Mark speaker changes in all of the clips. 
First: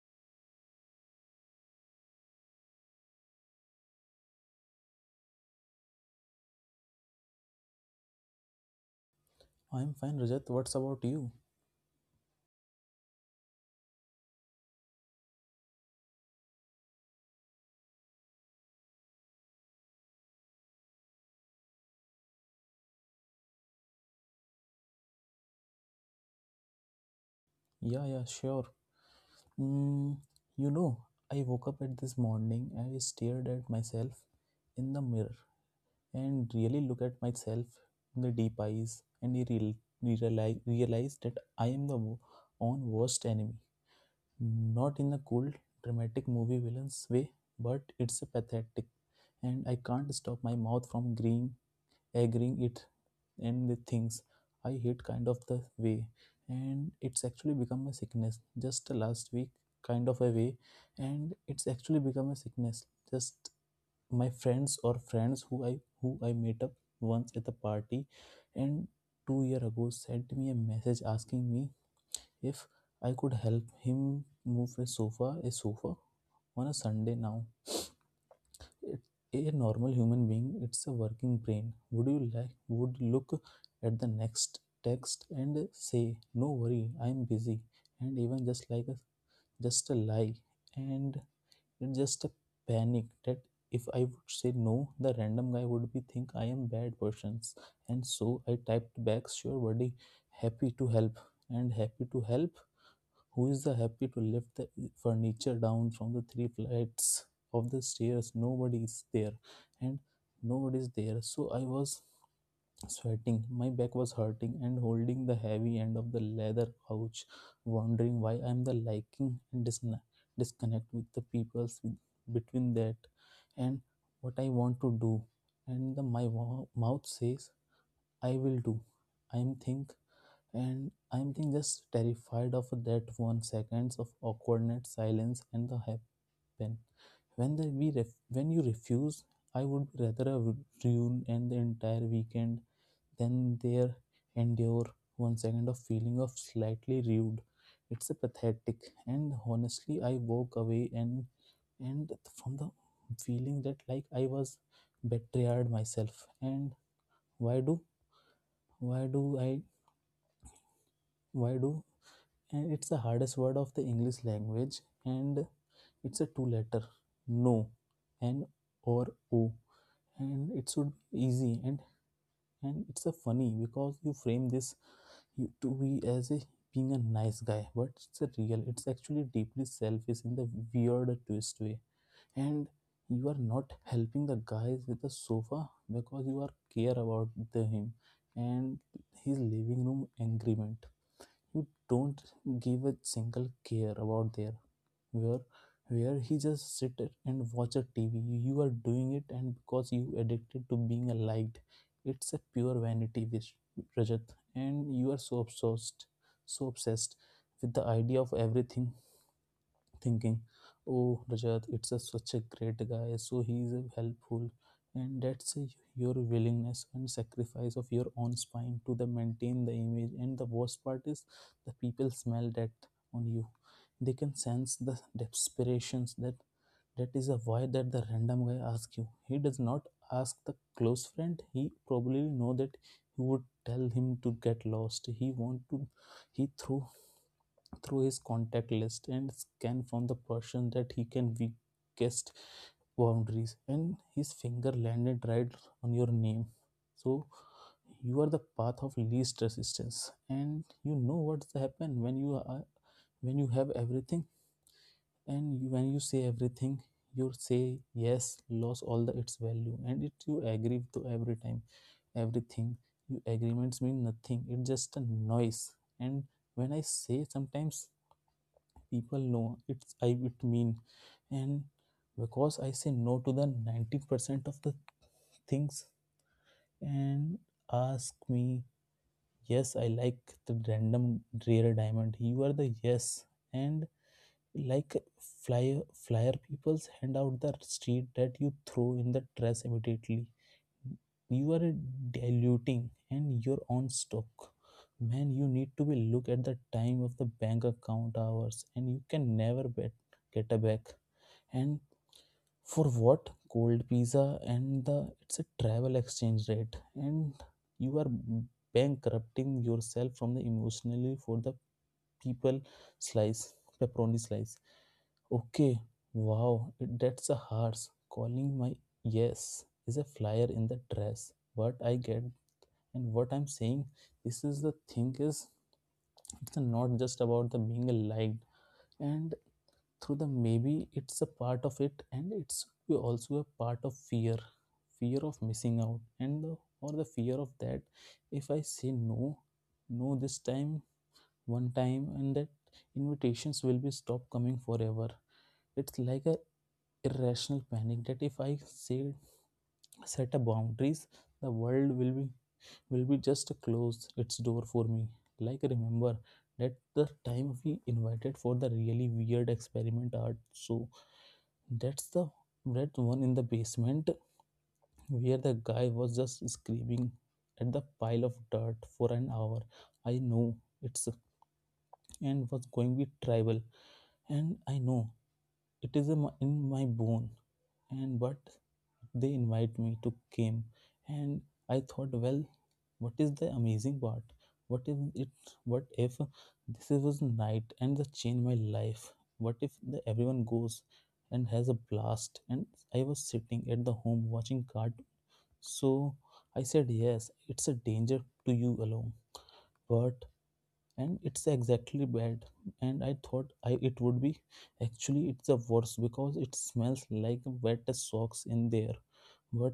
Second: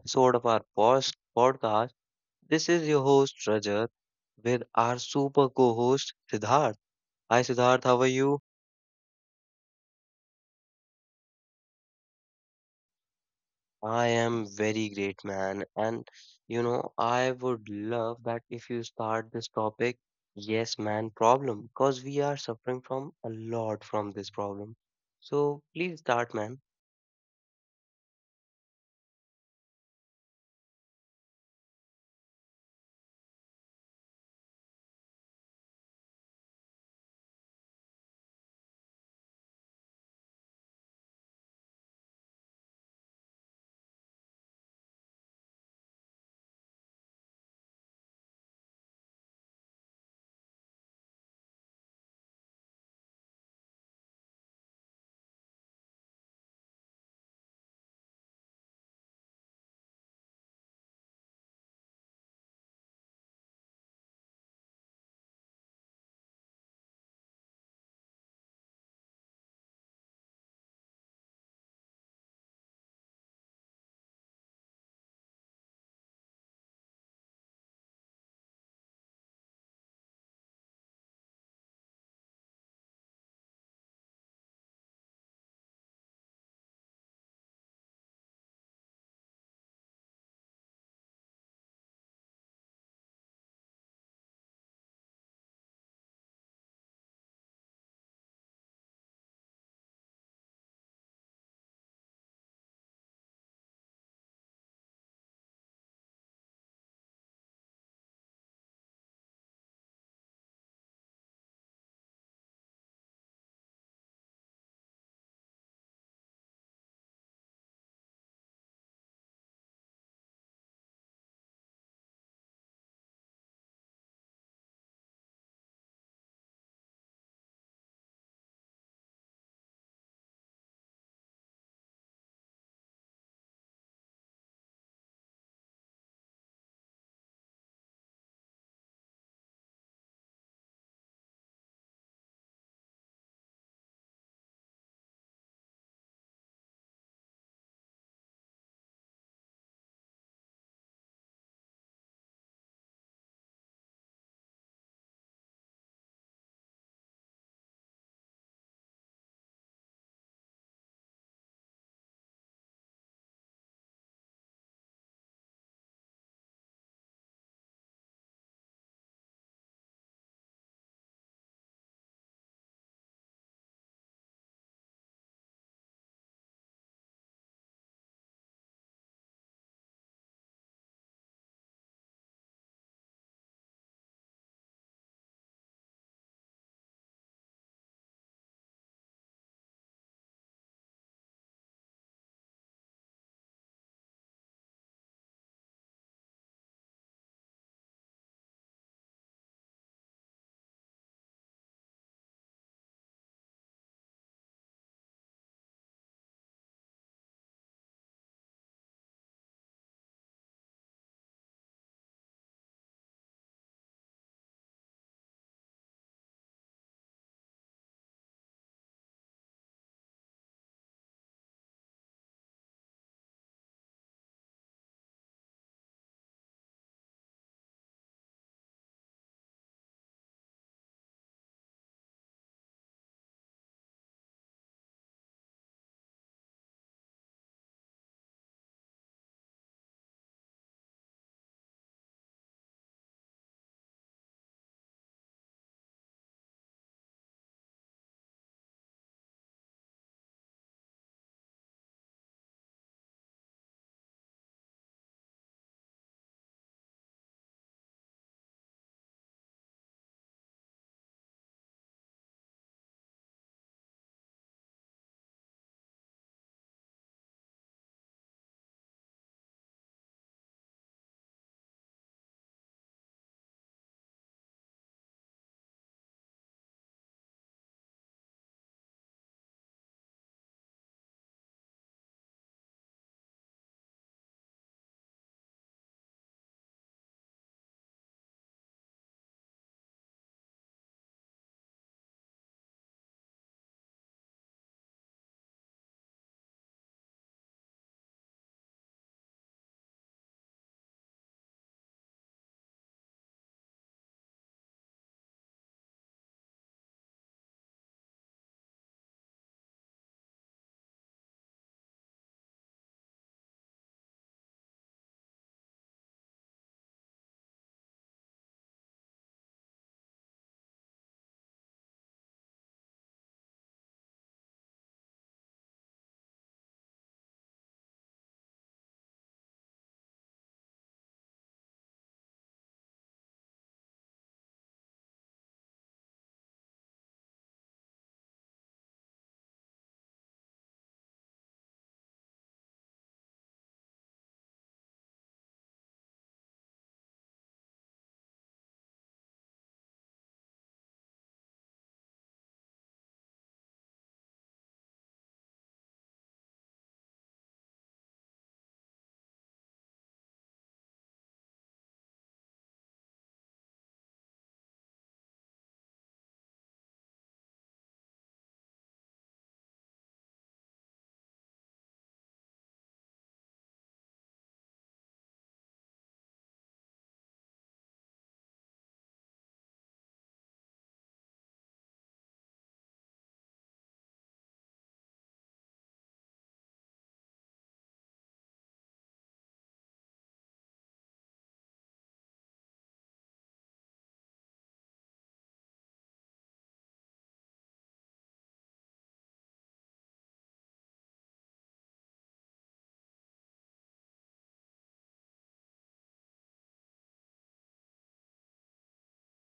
Speaker 1: episode of our post podcast. This is your host Rajat with our super co-host Siddharth. Hi, Siddharth. How are you?
Speaker 2: I'm fine, Rajat. What's about you?
Speaker 1: I am very great, man. And you know, I would love that if you start this topic, yes, man, problem, because we are suffering from a lot from this problem. So please start, man.
Speaker 2: Yeah, sure. Mm, you know, I woke up at this morning and I stared at myself in the mirror and really look at myself in the deep eyes and I realized that I am the own worst enemy. Not in a cool, dramatic movie villain's way, but it's a pathetic and I can't stop my mouth from agreeing it and with things I hate, kind of the way, and it's actually become a sickness just last week, kind of a way, and it's actually become a sickness just my friends or friends who I met up once at the party, and 2 year ago sent me a message asking me if I could help him move a sofa on a Sunday. Now it- a normal human being, it's a working brain, would you like would look at the next text and say, "No worry, I'm busy," and even just a lie. And it's just a panic that if I would say no, the random guy would be think I am bad persons. And so I typed back, "Sure buddy, happy to help." And happy to help who is the happy to lift the furniture down from the three flights of the stairs? Nobody is there. And nobody is there so I was sweating, my back was hurting and holding the heavy end of the leather couch, wondering why I'm the liking and disna disconnect with the between that and what I want to do, and mouth says I will do. i am think I'm think just terrified of that 1 seconds of awkwardness, silence, and the happen. When when you refuse, I would rather a ruin and the entire weekend than there endure 1 second of feeling of slightly rude. It's a pathetic, and honestly, I walk away and from the feeling that like I was betrayed myself. And why do why do I why do, and it's the hardest word of the English language, and it's a two letter: no, n or o. And it should be easy, and it's a funny because you frame this, you to be as a being a nice guy, but it's a real it's actually deeply selfish in the weird twist way. And you are not helping the guys with the sofa because you are care about the him and his living room agreement. You don't give a single care about there where where he just sit it and watch a TV. You are doing it and because you addicted to being a liked. It's a pure vanity wish, Rajat. And you are so obsessed with the idea of everything thinking, "Oh, Rajat, it's a such a great guy, so he is helpful." And that's a your willingness and sacrifice of your own spine to the maintain the image. And the worst part is, the people smell that on you. They can sense the desperations that, that is a why that the random guy asks you. He does not ask the close friend. He probably know that he would tell him to get lost. He want to, he threw through his contact list and scan from the person that he can guessed boundaries, and his finger landed right on your name. So you are the path of least resistance, and you know what's happen when you are, when you have everything and you, when you say everything, you say yes loss all the its value, and it you agree to every time everything. You agreements mean nothing, it's just a noise. And when I say sometimes, people know it's, I it mean, and because I say no to the 90% of the things, and ask me yes, I like the random rare diamond you are the yes. And like flyer people's hand out the street that you throw in the trash immediately. You are diluting and your own stock, man. You need to be look at the time of the bank account hours, and you can never bet get a back. And for what? Cold pizza and the it's a travel exchange rate. And you are bankrupting yourself from the emotionally for the people slice, pepperoni slice. Okay, wow, that's a harsh, calling my yes is a flyer in the dress, what I get. And what I'm saying, this is the thing is, it's not just about the being liked. And through the maybe it's a part of it, and it's be also a part of fear. Fear of missing out, or the fear of that, if I say no this time, one time, and that invitations will be stopped coming forever. It's like a irrational panic that if I say, set a boundaries, the world will be, will be just close its door for me. Like remember that the time we invited for the really weird experiment art? That's the that one in the basement where the guy was just screaming at the pile of dirt for an hour. I know it's, and was going to be tribal, and I know it is in my bone. And but they invite me to came, and I thought, well, what is the amazing part? what if it what if this was night and the change my life? What if everyone goes and has a blast, and I was sitting at the home watching card? So I said yes. It's a danger to you alone, but and it's exactly bad. And I thought it would be actually it's the worst because it smells like wet socks in there. But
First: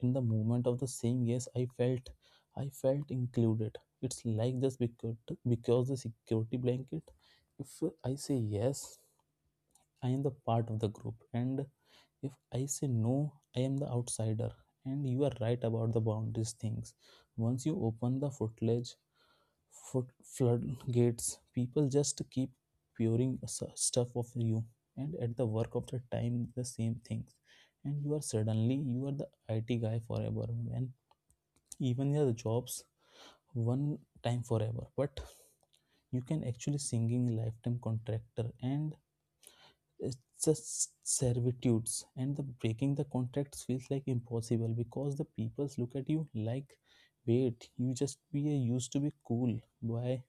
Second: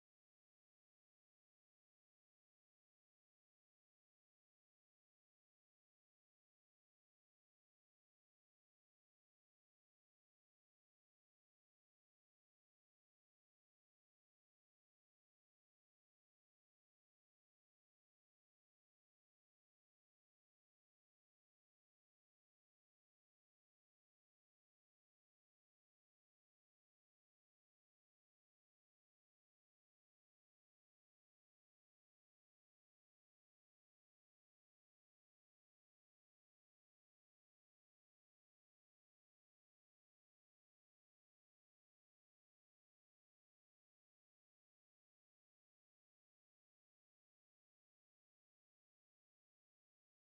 Speaker 2: in the moment of the saying yes, I felt included. It's like this because the security blanket, if I say yes, I am the part of the group, and if I say no, I am the outsider. And you are right about the boundaries things. Once you open the footage foot floodgates, people just keep pouring stuff of you, and at the work of the time, the same things. And you are suddenly, you are the IT guy forever. When even your jobs one time forever, but you can actually singing lifetime contractor. And it's just servitudes, and the breaking the contracts feels like impossible because the peoples look at you like, "Wait, you just be a, used to be cool, why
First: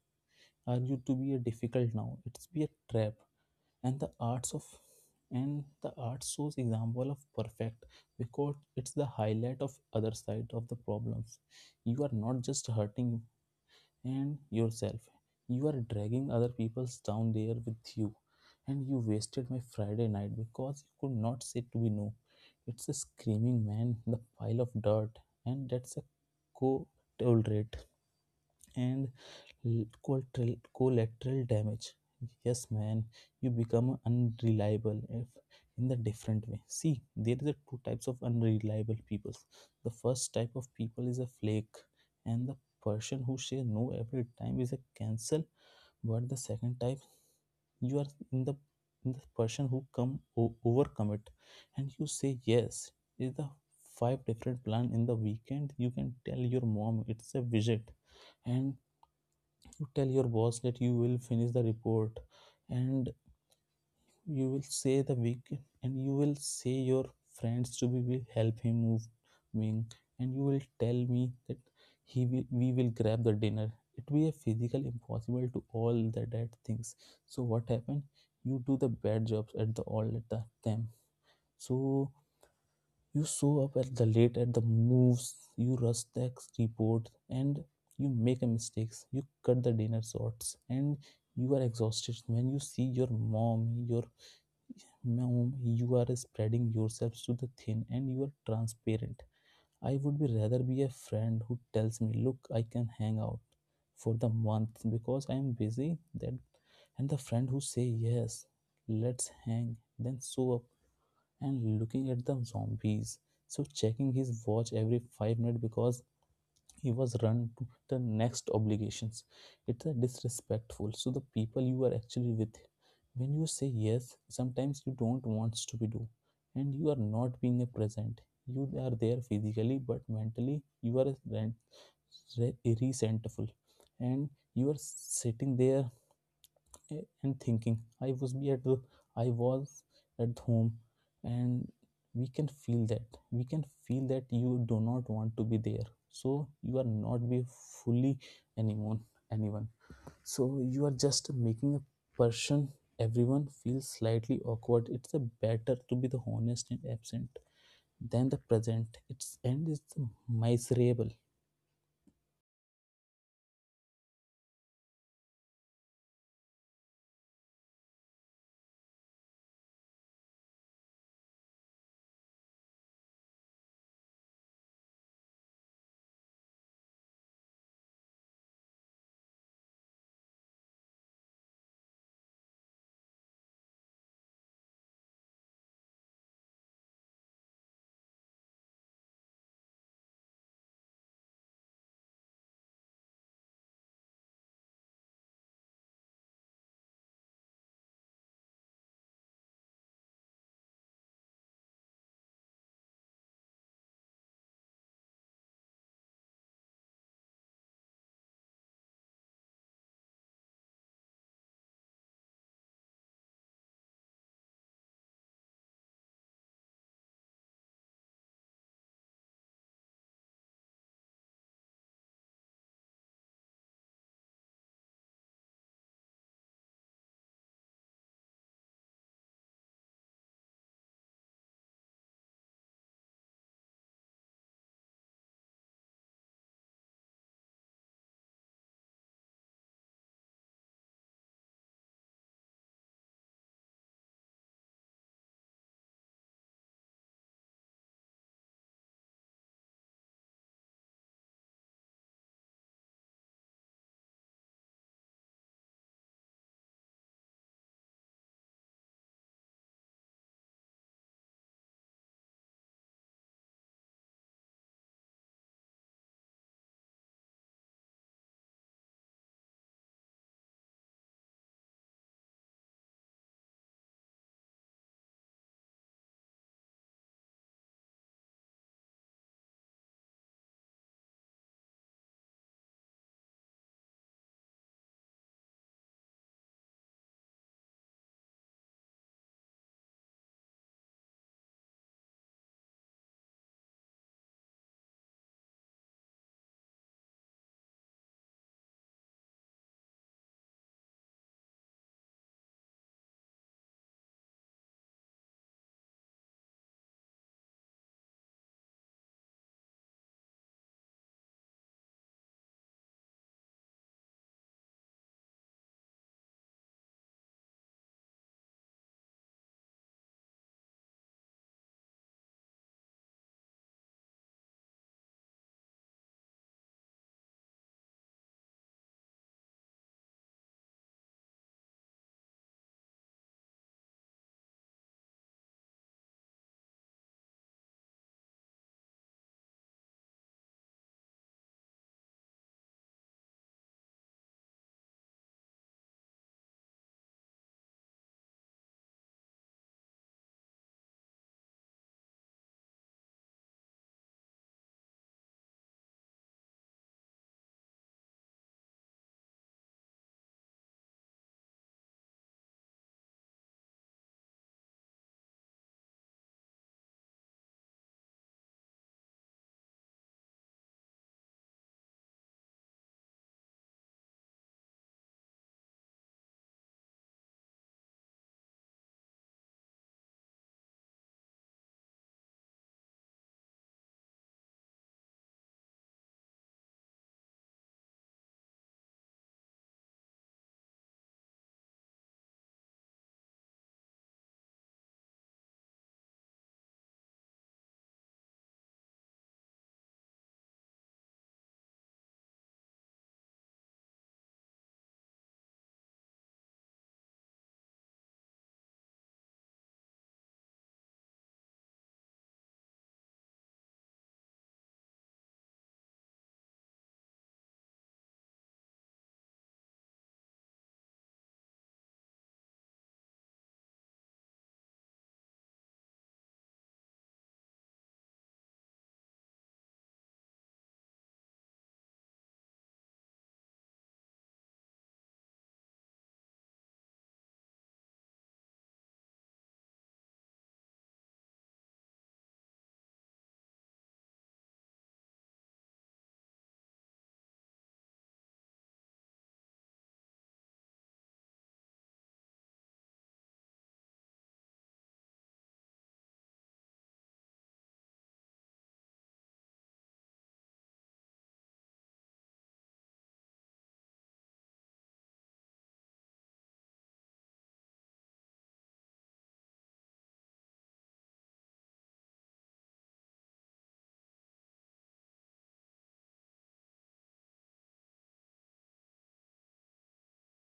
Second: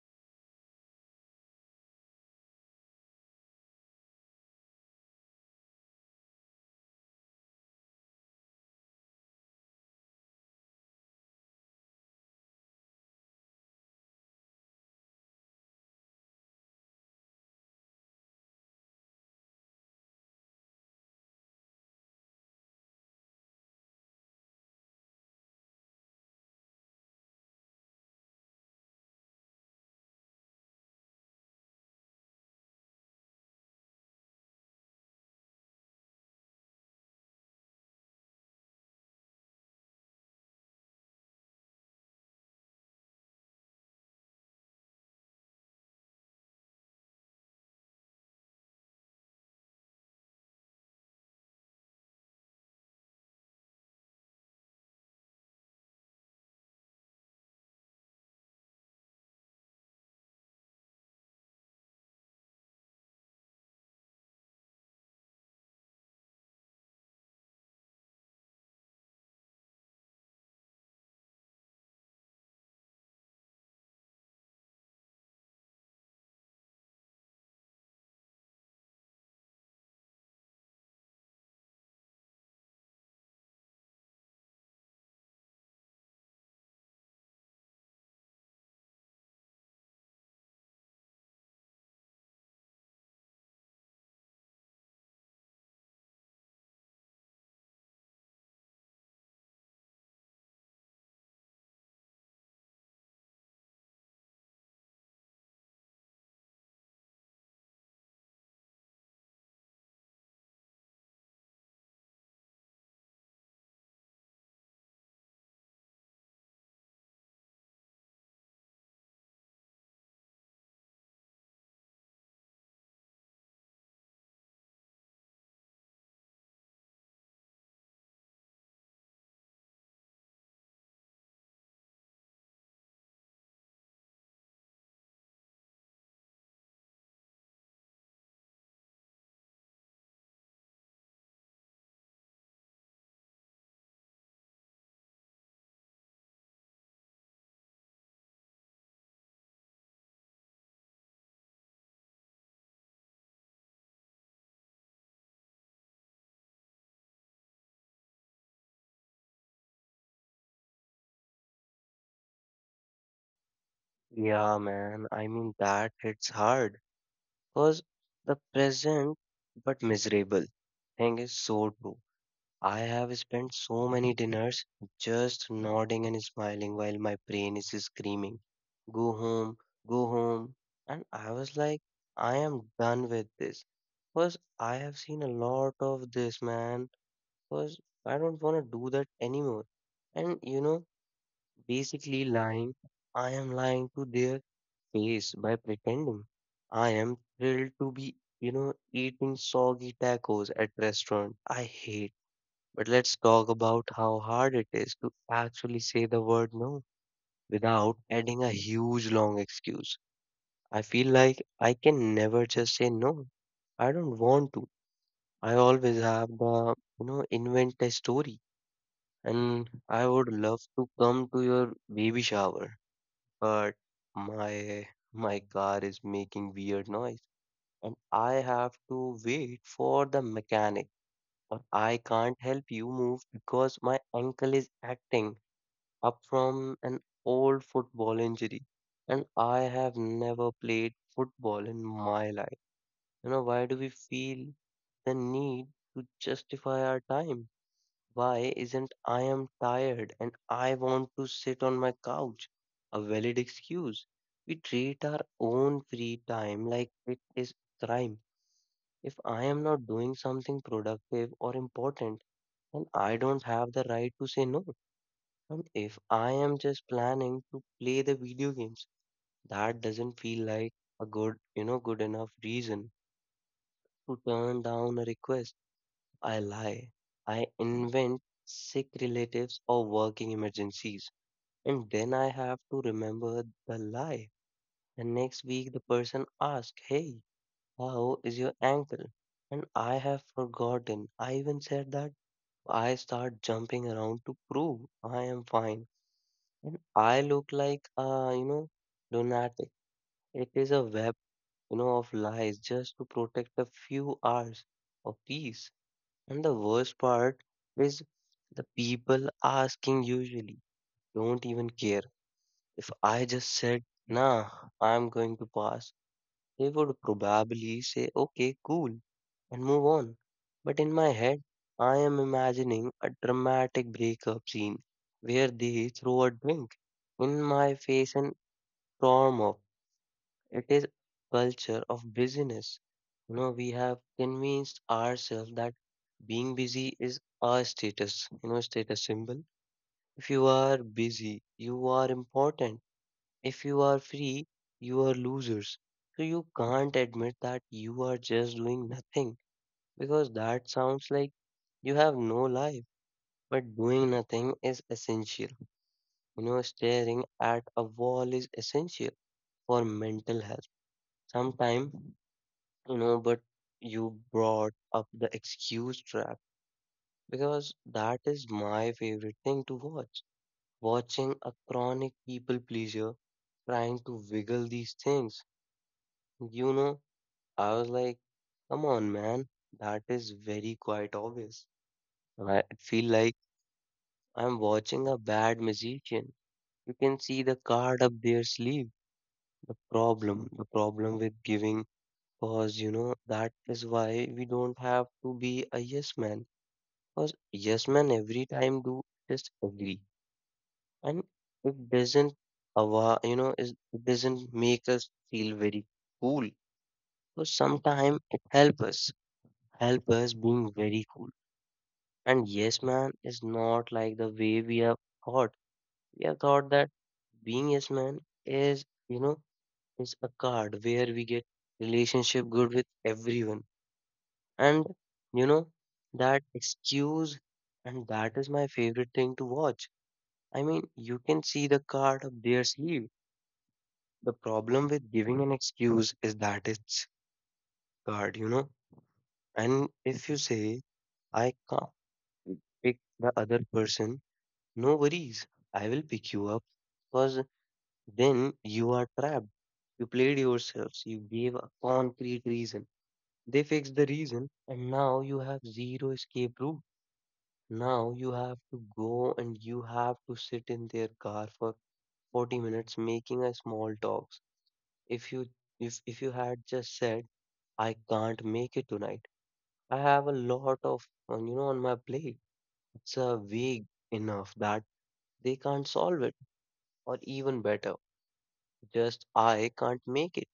Speaker 2: are you to be a difficult now?" It's be a trap. and the arts of and the art shows example of perfect because it's the highlight of other side of the problems. You are not just hurting and yourself, you are dragging other people's down there with you. And you wasted my Friday night because you could not say to be no. It's a screaming man the pile of dirt, and that's a co tolerate, and collateral damage. Yes, man. You become unreliable, if in the different way. See, there is a two types of unreliable people. The first type of people is a flake, and the person who say no every time is a cancel. But the second type, you are in the, in the person who overcome it and you say yes, is the five different plan in the weekend. You can tell your mom it's a visit, and you tell your boss that you will finish the report, and you will say the week, and you will say your friends to be will help him moving, and you will tell me that he will we will grab the dinner. It will be a physical impossible to all the dead things. So what happened? You do the bad jobs at the all at the time. So you show up at the late at the moves, you rush the report, and you make a mistakes. You cut the dinner shorts, and you are exhausted when you see your mom. Your mom, you are spreading yourselves to the thin, and you are transparent. I would be rather be a friend who tells me, "Look, I can hang out for the month because I am busy," that, and the friend who say yes, let's hang, then show up and looking at the zombies. So checking his watch every 5 minutes because he was run to the next obligations. It's a disrespectful. So the people you are actually with, when you say yes, sometimes you don't want to be do, and you are not being a present. You are there physically, but mentally you are resentful, and you are sitting there and thinking i was be at the, I was at home. And we can feel that you do not want to be there, so you are not be fully anyone anyone. So you are just making a person everyone feels slightly awkward. It's a better to be the honest and absent than the present it's miserable.
Speaker 1: Yeah, man. I mean that hits hard because the present but miserable thing is so true. I have spent so many dinners just nodding and smiling while my brain is screaming, "Go home, go home." And I was like, I am done with this. Because I have seen a lot of this, man. Because I don't want to do that anymore. And basically lying, I am lying to their face by pretending I am thrilled to be, eating soggy tacos at restaurant I hate. But let's talk about how hard it is to actually say the word no without adding a huge long excuse. I feel like I can never just say no. I don't want to. I always have the, you know, invent a story. And I would love to come to your baby shower, but my my car is making weird noise, and I have to wait for the mechanic, or I can't help you move because my ankle is acting up from an old football injury, and I have never played football in my life. You know, why do we feel the need to justify our time? Why isn't I am tired and I want to sit on my couch a valid excuse? We treat our own free time like it is crime. If I am not doing something productive or important, then I don't have the right to say no. And if I am just planning to play the video games, that doesn't feel like a good, good enough reason to turn down a request. I lie. I invent sick relatives or working emergencies. And then I have to remember the lie. And next week the person asks, "Hey, how is your ankle?" And I have forgotten I even said that. I start jumping around to prove I am fine, and I look like a, lunatic. It is a web, of lies just to protect a few hours of peace. And the worst part is the people asking usually don't even care. If I just said, "Nah, I'm going to pass," he would probably say, "Okay, cool," and move on. But in my head, I am imagining a dramatic breakup scene where they throw a drink in my face and storm off. It is culture of busyness. You know, we have convinced ourselves that being busy is our status, status symbol. If you are busy, you are important. If you are free, you are losers. So you can't admit that you are just doing nothing because that sounds like you have no life. But doing nothing is essential. You know, staring at a wall is essential for mental health. Sometimes, you know, but you brought up the excuse trap because that is my favorite thing to watch. Watching a chronic people pleaser trying to wiggle these things. You know, I was like, come on, man, that is very quite obvious. And I feel like I'm watching a bad magician. You can see the card up their sleeve. The problem with giving, cause you know, that is why we don't have to be a yes man. Cause yes man every time do just agree. And it doesn't, it doesn't make us feel very cool. So sometimes it helps us, help us being very cool. And yes man is not like the way we have thought. We have thought that being yes man is, is a card where we get relationship good with everyone. And you know, that excuse and that is my favorite thing to watch. I mean, you can see the card up their sleeve. The problem with giving an excuse is that it's card, you know. And if you say I can't pick the other person, "No worries, I will pick you up." Because then you are trapped. You played yourselves, you gave a concrete reason. They fixed the reason, and now you have zero escape route. Now you have to go and you have to sit in their car for 40 minutes making a small talks. If you if you had just said, "I can't make it tonight. I have a lot of on you know on my plate." It's a vague enough that they can't solve it, or even better just "I can't make it."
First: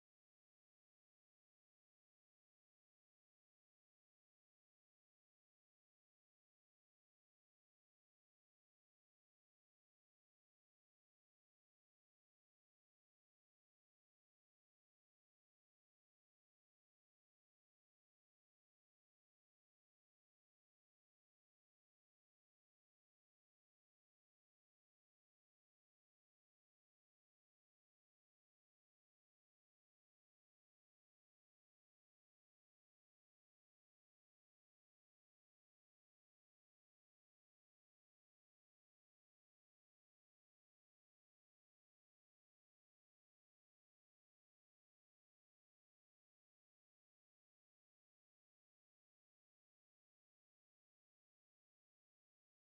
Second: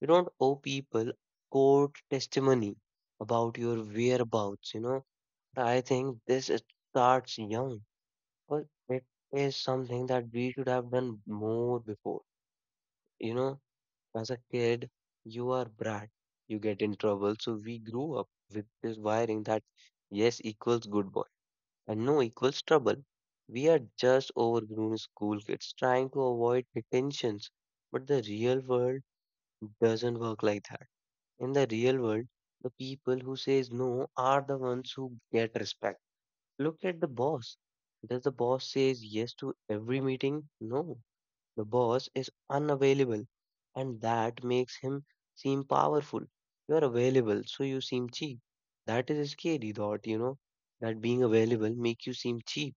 Speaker 1: You don't owe people court testimony about your whereabouts, you know. I think this is- Starts young, but it is something that we should have done more before. You know, as a kid, you are brat, you get in trouble. So we grew up with this wiring that yes equals good boy and no equals trouble. We are just overgrown school kids trying to avoid detentions, but the real world doesn't work like that. In the real world, the people who says no are the ones who get respect. Look at the boss. Does the boss says yes to every meeting? No. The boss is unavailable and that makes him seem powerful. You are available, so you seem cheap. That is a scary thought, you know, that being available make you seem cheap,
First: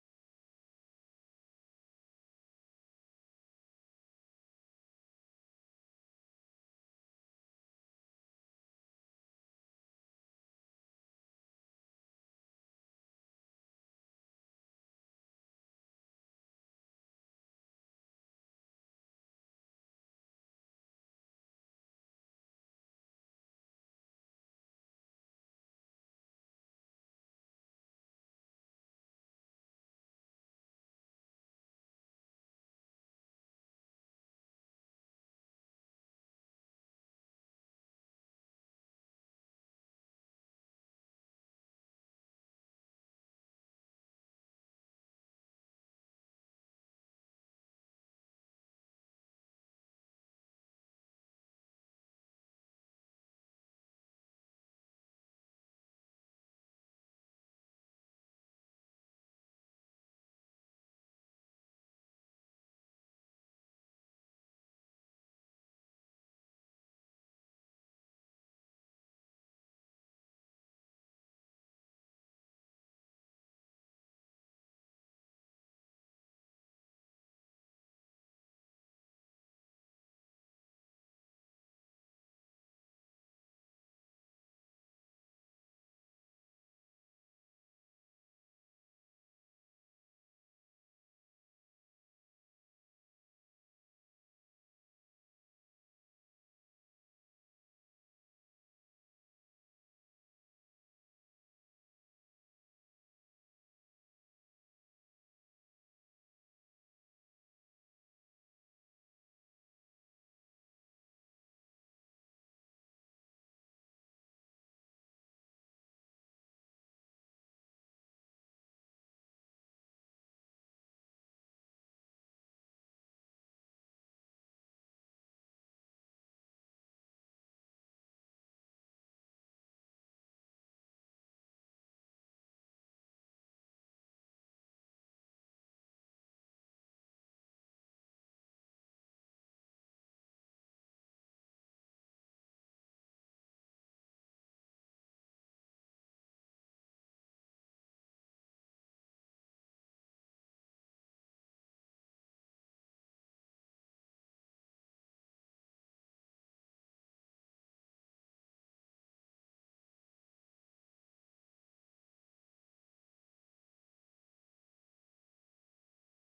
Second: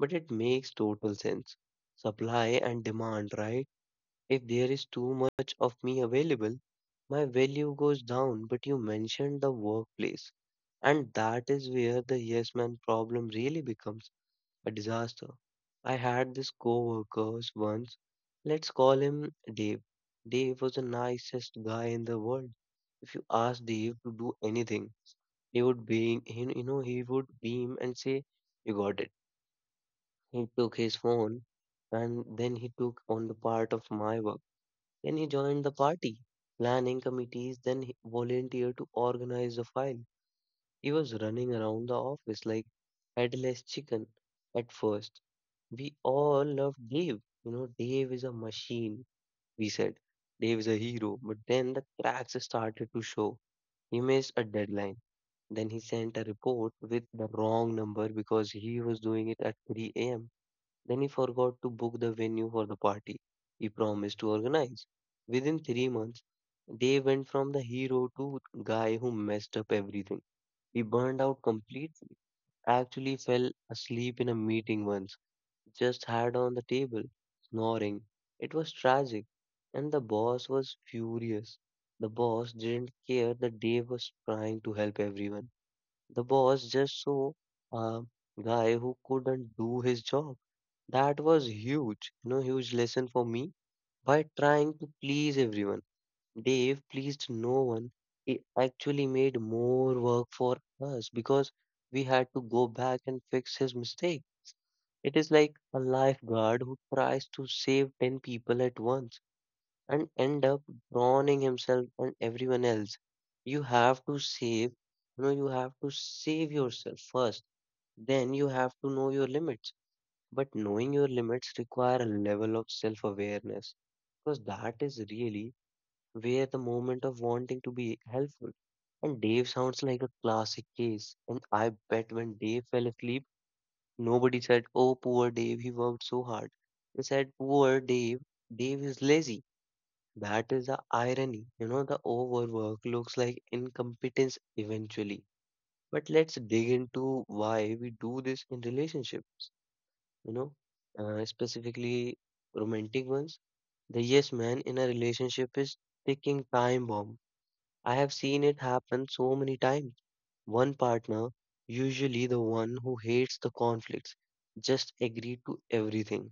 Speaker 1: but it makes total sense. Supply and demand, right? If there is too much of me available, my value goes down. But you mentioned the workplace, and that is where the yes man problem really becomes a disaster. I had this co-workers once. Let's call him Dave. Dave was the nicest guy in the world. If you asked Dave to do anything, he would be, he- you know, he would beam and say, "You got it." He took his phone, and then he took on the part of my work. Then he joined the party, planning committees, then he volunteered to organize the file. He was running around the office like headless chicken at first. We all loved Dave. You know, Dave is a machine, we said. Dave is a hero. But then the cracks started to show. He missed a deadline. Then he sent a report with the wrong number because he was doing it at 3 a.m. Then he forgot to book the venue for the party he promised to organize. Within 3 months, they went from the hero to guy who messed up everything. He burned out completely. Actually fell asleep in a meeting once, just had on the table, snoring. It was tragic, and the boss was furious. The boss didn't care that Dave was trying to help everyone. The boss just saw a guy who couldn't do his job. That was huge, huge lesson for me. By trying to please everyone, Dave pleased no one. It actually made more work for us because we had to go back and fix his mistake. It is like a lifeguard who tries to save 10 people at once and end up drowning himself and everyone else. You have to save, you have to save yourself first. Then you have to know your limits. But knowing your limits require a level of self-awareness because that is really where the moment of wanting to be helpful. And Dave sounds like a classic case. And I bet when Dave fell asleep, nobody said, "Oh, poor Dave, he worked so hard." They said, "Poor Dave, Dave is lazy." That is the irony. You know, the overwork looks like incompetence eventually. But let's dig into why we do this in relationships, you know, specifically romantic ones. The yes man in a relationship is ticking time bomb. I have seen it happen so many times. One partner, usually the one who hates the conflicts, just agreed to everything.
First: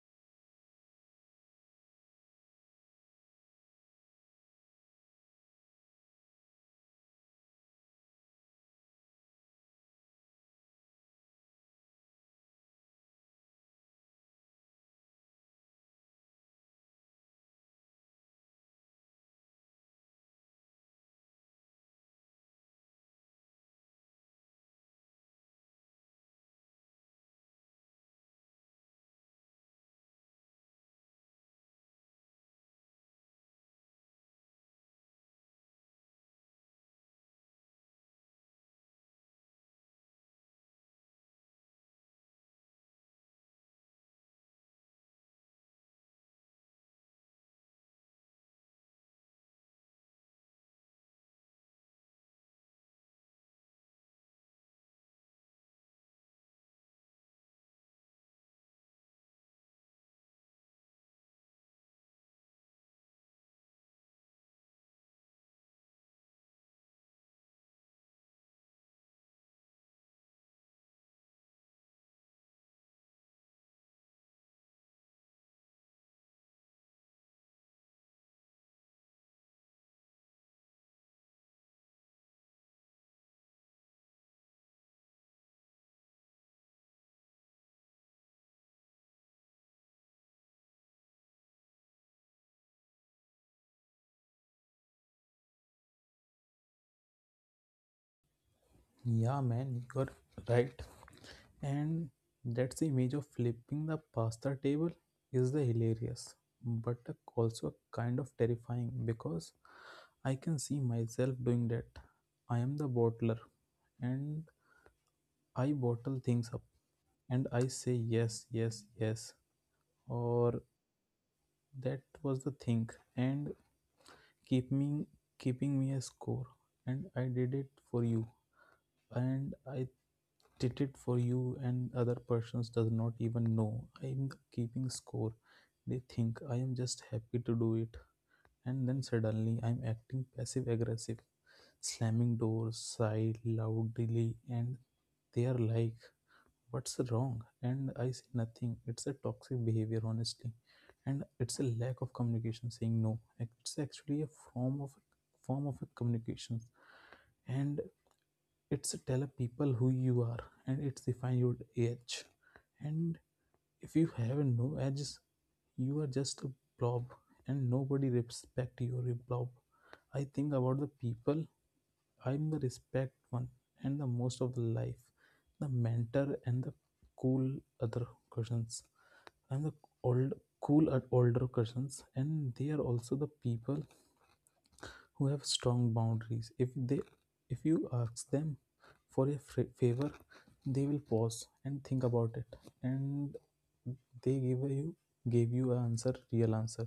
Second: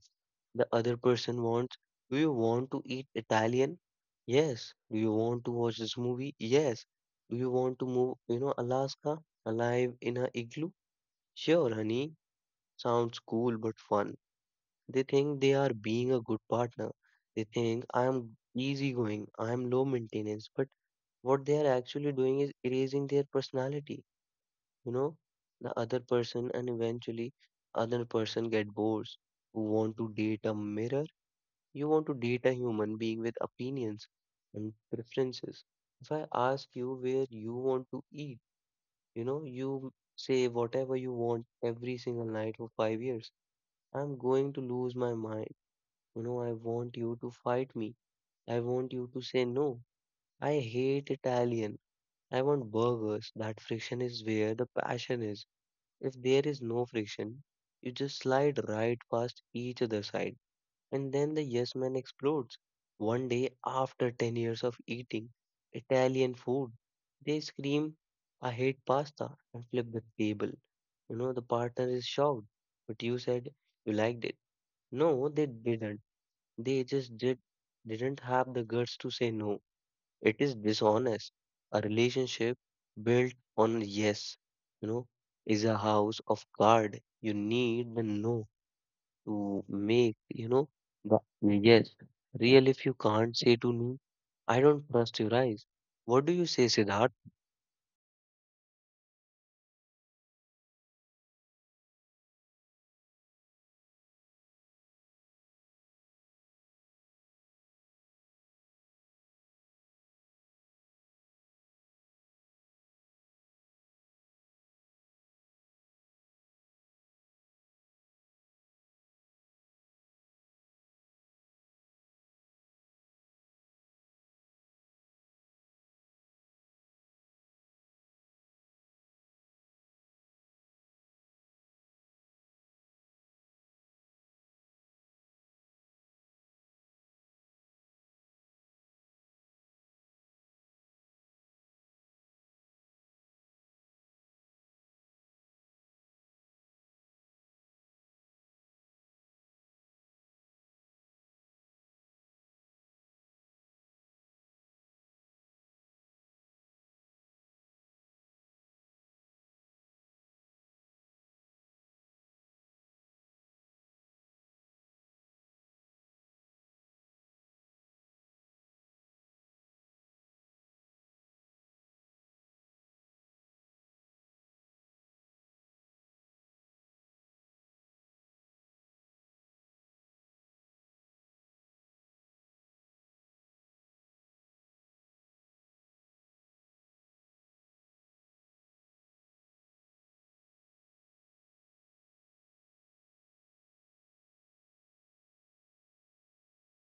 Speaker 1: The other person wants, do you want to eat Italian? Yes. Do you want to watch this movie? Yes. Do you want to move, you know, Alaska alive in a igloo? Sure, honey. Sounds cool but fun. They think they are being a good partner. They think I am easygoing, I am low maintenance, but what they are actually doing is erasing their personality, you know, the other person and eventually other person get bored. Who want to date a mirror, you want to date a human being with opinions and preferences. If I ask you where you want to eat, you know, you say whatever you want every single night for 5 years. I'm going to lose my mind. You know, I want you to fight me. I want you to say no. I hate Italian. I want burgers. That friction is where the passion is. If there is no friction, you just slide right past each other side. And then the yes man explodes. One day, after 10 years of eating Italian food, they scream, "I hate pasta," and flip the table. The partner is shocked. "But you said you liked it." No, they didn't. They just did didn't have the guts to say no. It is dishonest. A relationship built on yes, you know, is a house of card. You need the no to make, the yes. Real if you can't say to me, I don't trust your eyes. What do you say, Siddharth?
Speaker 2: Yeah, man, you're right. And that's the image of flipping the pasta table is the hilarious, but also kind of terrifying because I can see myself doing that. I am the bottler and I bottle things up and I say yes, or that was the thing and keep me keeping me a score and I did it for you and other persons does not even know I'm keeping score. They think I am just happy to do it, and then suddenly I'm acting passive aggressive, slamming doors, sigh loudly, and they are like, "What's wrong?" And I say nothing. It's a toxic behavior honestly. And it's a lack of communication saying no. It's actually a form of form of a communication. And it's tell people who you are, and it's define your age. And if you have no edge, you are just a blob, and nobody respect your blob. I think about the people I'm the respect one, and the most of the life, the mentor and the cool other cousins, I'm the old cool at older cousins, and they are also the people who have strong boundaries. If you ask them for a favor, they will pause and think about it, and they give you gave you an answer real answer.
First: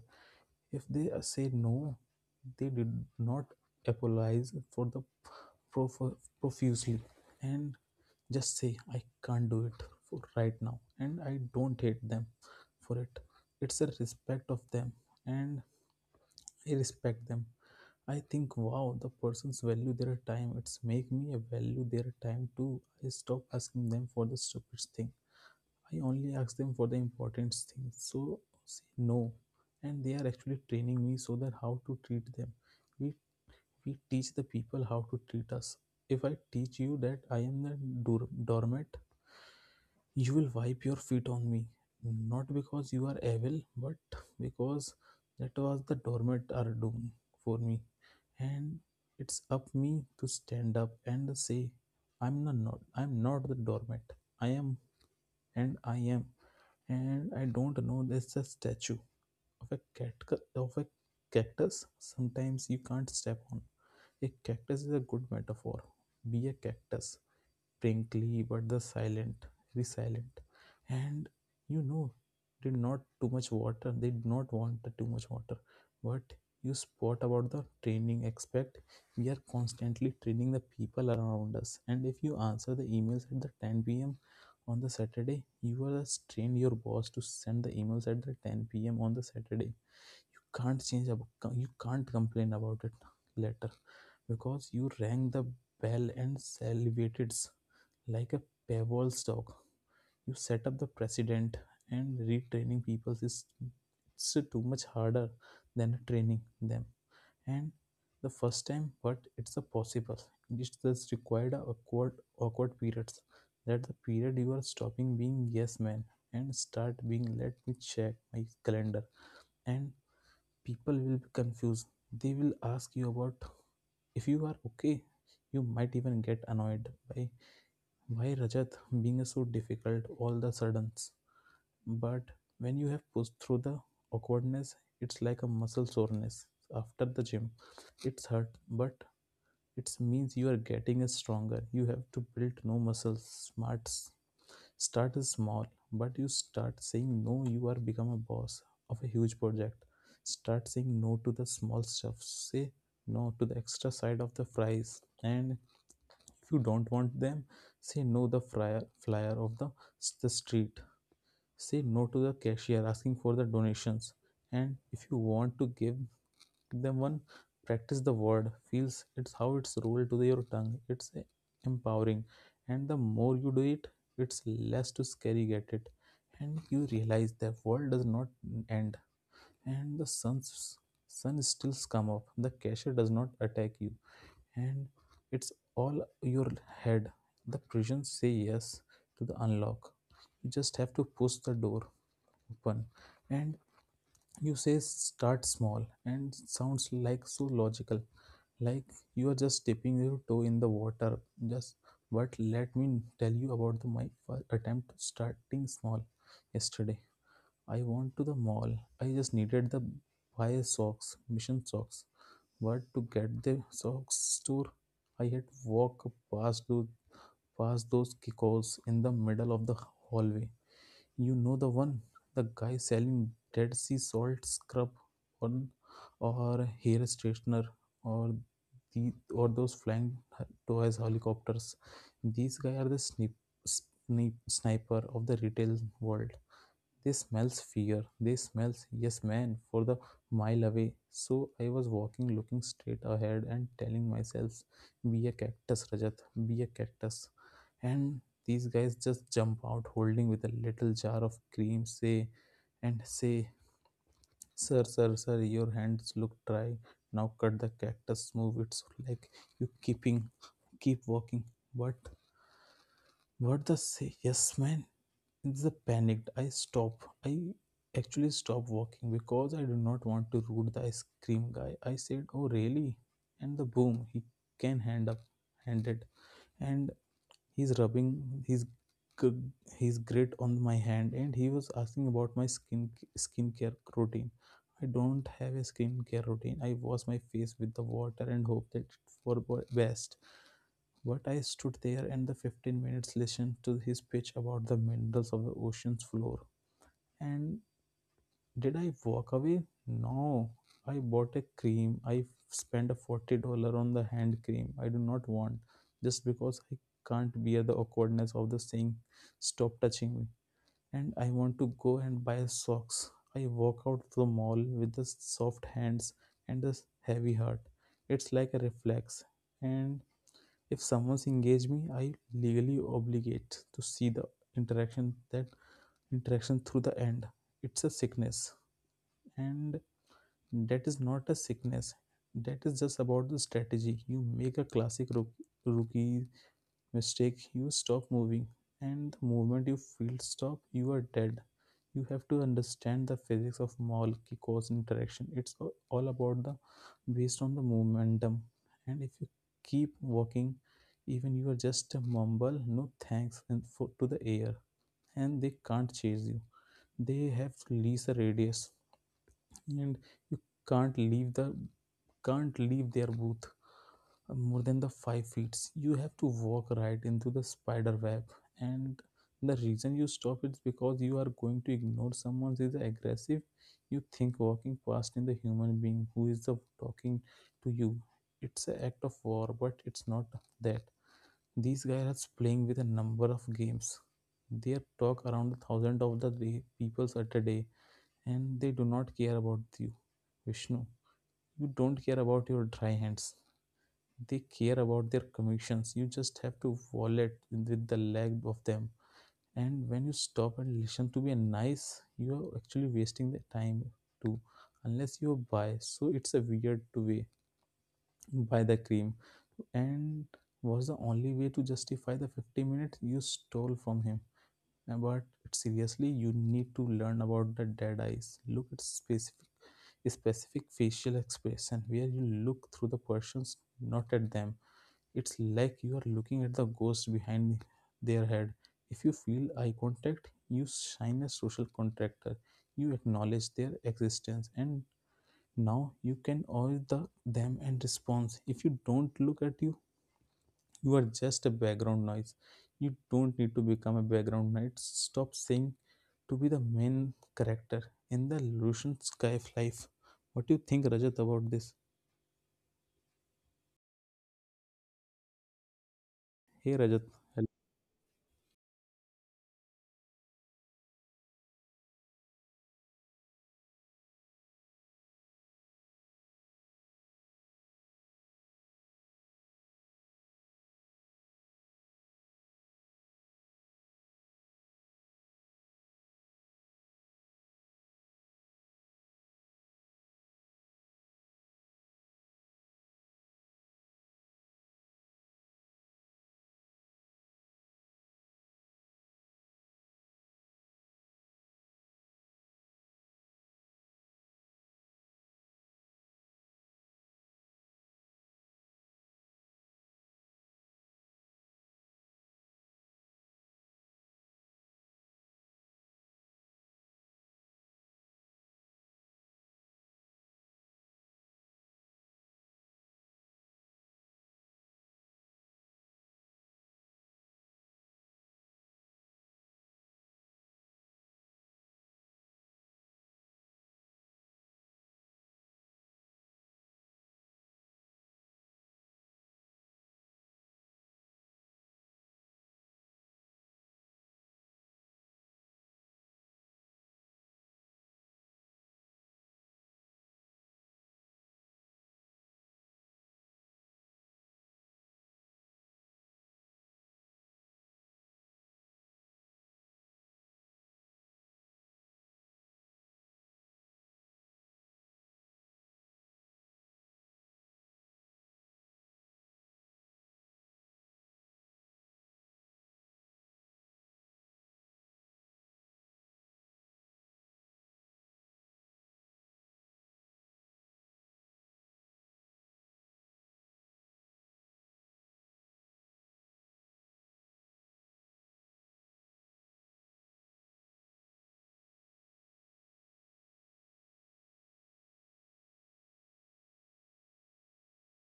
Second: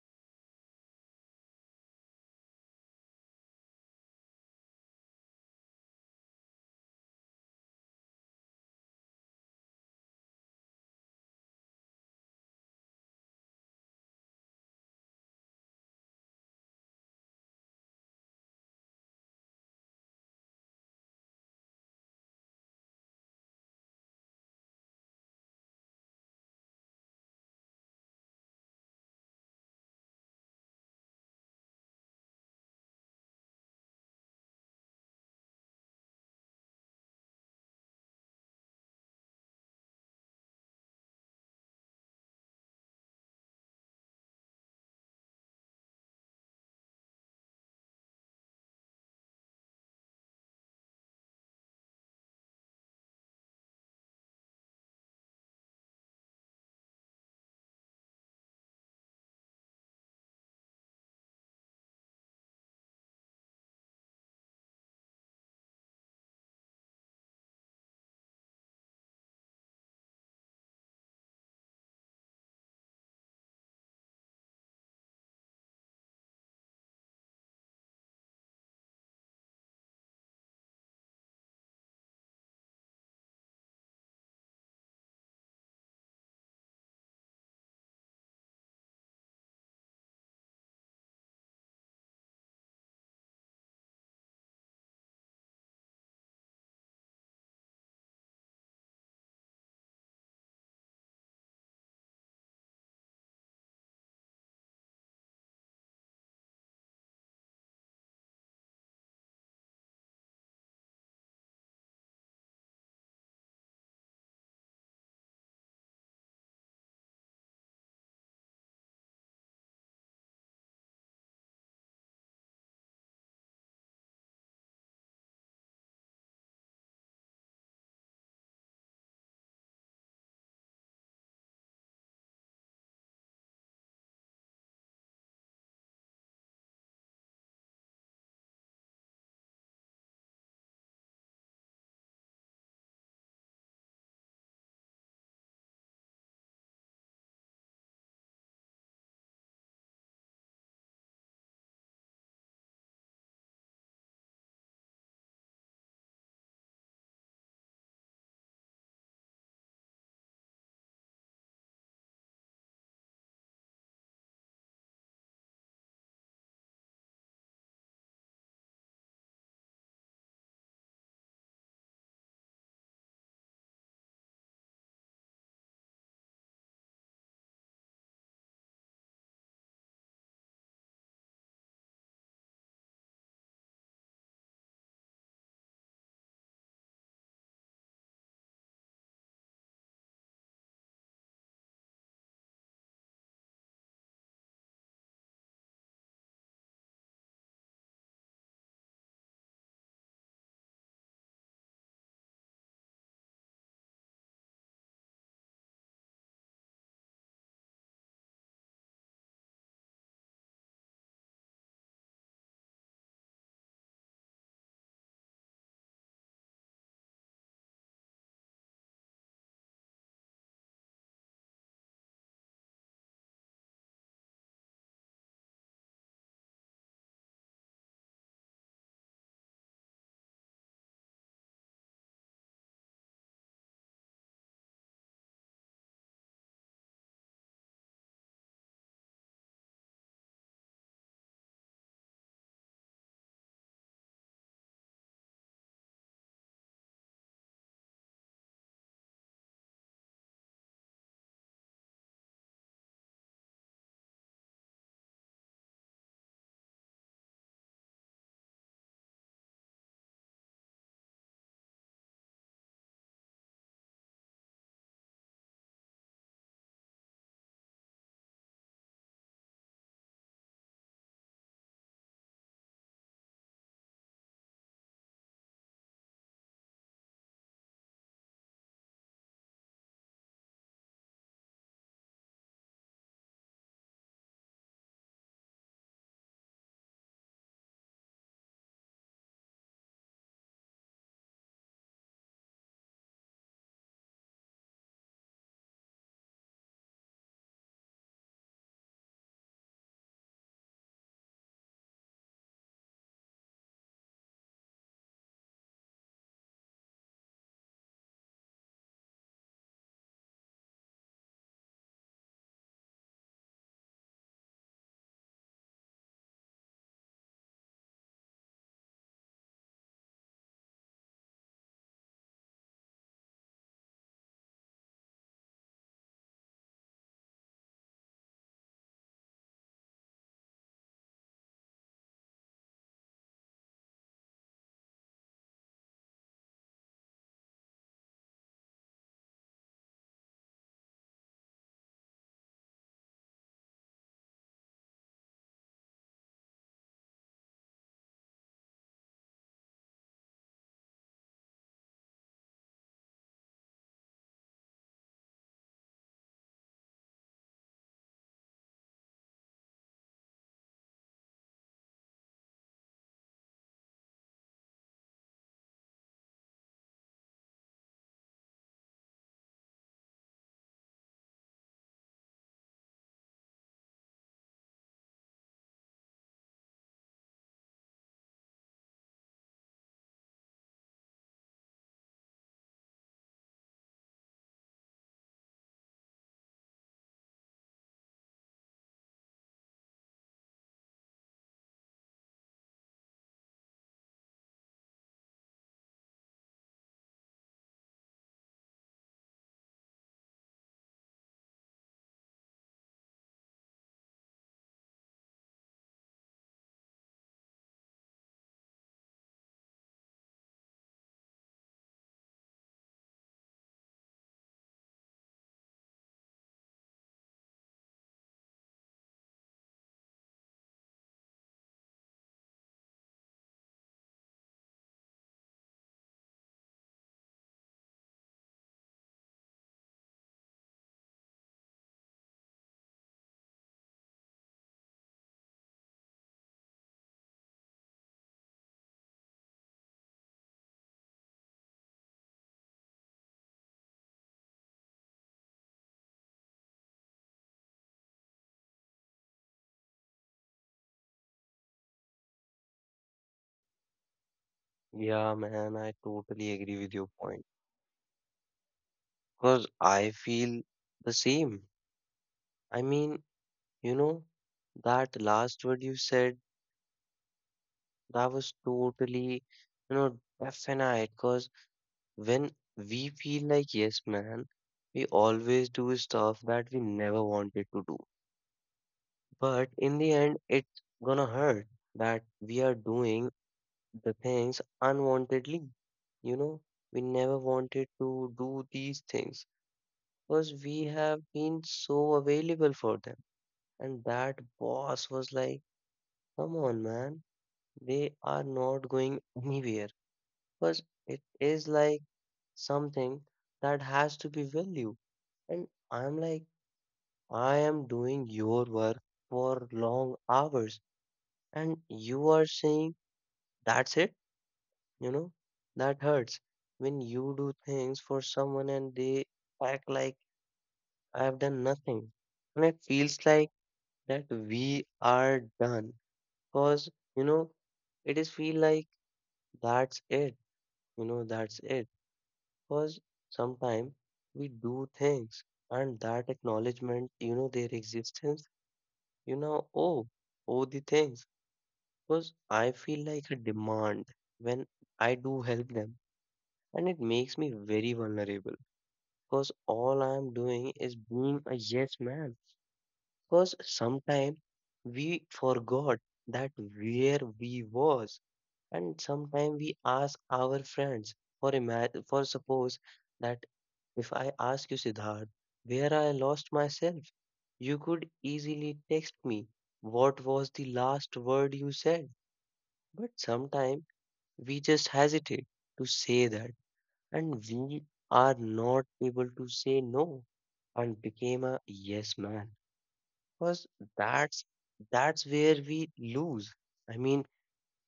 Speaker 2: If they say no, they did not apologize for the prof- profusely, and just say I can't do it for right now, and I don't hate them for it. It's a respect of them, and I respect them. I think wow, the persons value their time. It's make me value their time too. I stop asking them for the stupid thing. I only ask them for the important things. So say no, and they are actually training me so that how to treat them. We we teach the people how to treat us. If I teach you that I am the doormat, you will wipe your feet on me, not because you are evil, but because that was the dormant are doing for me. And it's up me to stand up and say, I'm not, not I'm not the dormant. I am, and I am. And I don't know there's a statue of a of a cactus sometimes you can't step on. A cactus is a good metaphor. Be a cactus frankly, but the silent, very silent, and you know did not too much water they did not want too much water. But you spot about the training aspect. We are constantly training the people around us, and if you answer the emails at the 10 p.m. on the saturday, you are train your boss to send the emails at the 10 p.m. on the saturday. You can't complain about it later because you rang the bell and salivated like a pebble stock. You set up the precedent, and retraining people is it's too much harder than training them. And the first time, but it's a possible. It's just required a awkward periods. That the period you are stopping being yes man and start being let me check my calendar. And people will be confused. They will ask you about if you are okay. You might even get annoyed by why Rajat being so difficult all the suddens? But when you have pushed through the awkwardness, it's like a muscle soreness after the gym. It's hurt, but it means you are getting stronger. You have to build no muscles. Smarts start is small, but you start saying no. You are become a boss of a huge project. Start saying no to the small stuff. Say no to the extra side of the fries, and if you don't want them, say no the flyer of the street. Say no to the cashier asking for the donations. And if you want to give them one, practice the word. Feels it's how it's rolled to your tongue. It's empowering. And the more you do it, it's less to scary get it. And you realize the world does not end. And the sun still come up. The cashier does not attack you, and it's all your head. The prison say yes to the unlock. You just have to push the door open, and you say start small, and sounds like so logical, like you are just dipping your toe in the water. Just but let me tell you about my first attempt to starting small. Yesterday, I went to the mall. I just needed the buy socks, mission socks, but to get the socks store, I had walk past those, past those kickers in the middle of the hallway. You know the one, the guy selling Dead Sea salt scrub on or hair straightener or the or those flying toys helicopters. These guys are the sniper of the retail world. They smells fear. They smells yes man for the mile away. So I was walking looking straight ahead and telling myself, be a cactus, Rajat, be a cactus. And these guys just jump out holding with a little jar of cream, say and say, "Sir, sir, sir, your hands look dry." Now cut the cactus, move it so like you keeping keep walking. But what the say yes man it's a panicked. I stop. I actually stop walking because I do not want to rude the ice cream guy. I said, "Oh, really?" And the boom, he can hand up, handed, and he's rubbing his g- his grit on my hand, and he was asking about my skincare routine. I don't have a skincare routine. I wash my face with the water and hope that it for best. But I stood there and the 15 minutes listened to his pitch about the minerals of the ocean's floor. And did I walk away? No. I bought a cream. I spent a $40 on the hand cream I do not want just because I can't bear the awkwardness of the saying, stop touching me. And I want to go and buy socks. I walk out to the mall with the soft hands and the heavy heart. It's like a reflex. And if someone's engaged me, I legally obligate to see the interaction that interaction through the end. It's a sickness, and that is not a sickness. That is just about the strategy. You make a classic rookie mistake. You stop moving, and the moment you feel stop, you are dead. You have to understand the physics of mall cause interaction. It's all about the based on the momentum. And if you keep walking, even you are just a mumble no thanks and to the air, and they can't chase you. They have least a radius, and you can't leave the can't leave their booth more than the 5 feet. You have to walk right into the spider web. And the reason you stop is because you are going to ignore someone who is aggressive. You think walking past in the human being who is the talking to you it's an act of war, but it's not that. These guys are playing with a number of games. They talk around a thousand of the day, peoples at a day, and they do not care about you, vishnu. You don't care about your dry hands. They care about their commissions. You just have to wallet with the leg of them. And when you stop and listen to be a nice, you are actually wasting the time too. Unless you buy. So it's a weird to way to buy the cream. And was the only way to justify the 50 minutes you stole from him. Now, but seriously, you need to learn about the dead eyes. Look at specific facial expression where you look through the persons, not at them. It's like you are looking at the ghost behind their head. If you feel eye contact, you sign a social contractor. You acknowledge their existence, and now you can owe the them and response. If you don't look at you, you are just a background noise. You don't need to become a background noise. Stop saying to be the main character in the Lucian Sky of life. What do you think, Rajat, about this?
Speaker 1: Yeah, man, I totally
Speaker 2: Hey,
Speaker 1: agree with
Speaker 2: Rajat.
Speaker 1: your
Speaker 2: Hello.
Speaker 1: point because I feel the same. I mean, you know, that last word you said. That was totally, you know, definite. Because when we feel like yes, man, we always do stuff that we never wanted to do. But in the end, it's gonna hurt that we are doing the things unwantedly. You know, we never wanted to do these things because we have been so available for them. And that boss was like, come on, man, they are not going anywhere. Because it is like something that has to be value. And I'm like, I am doing your work for long hours, and you are saying that's it, you know, that hurts when you do things for someone and they act like I have done nothing. And it feels like that we are done because, you know, it is feel like that's it, that's it because sometimes we do things and that acknowledgement their existence oh oh the things because I feel like a demand when I do help them and it makes me very vulnerable because all I am doing is being a yes man because sometimes we forgot that where we was and sometimes we ask our friends for suppose that if I ask you, Siddharth, where I lost myself, you could easily text me what was the last word you said. But sometimes we just hesitate to say that, and we are not able to say no and became a yes man because that's that's where we lose. I mean,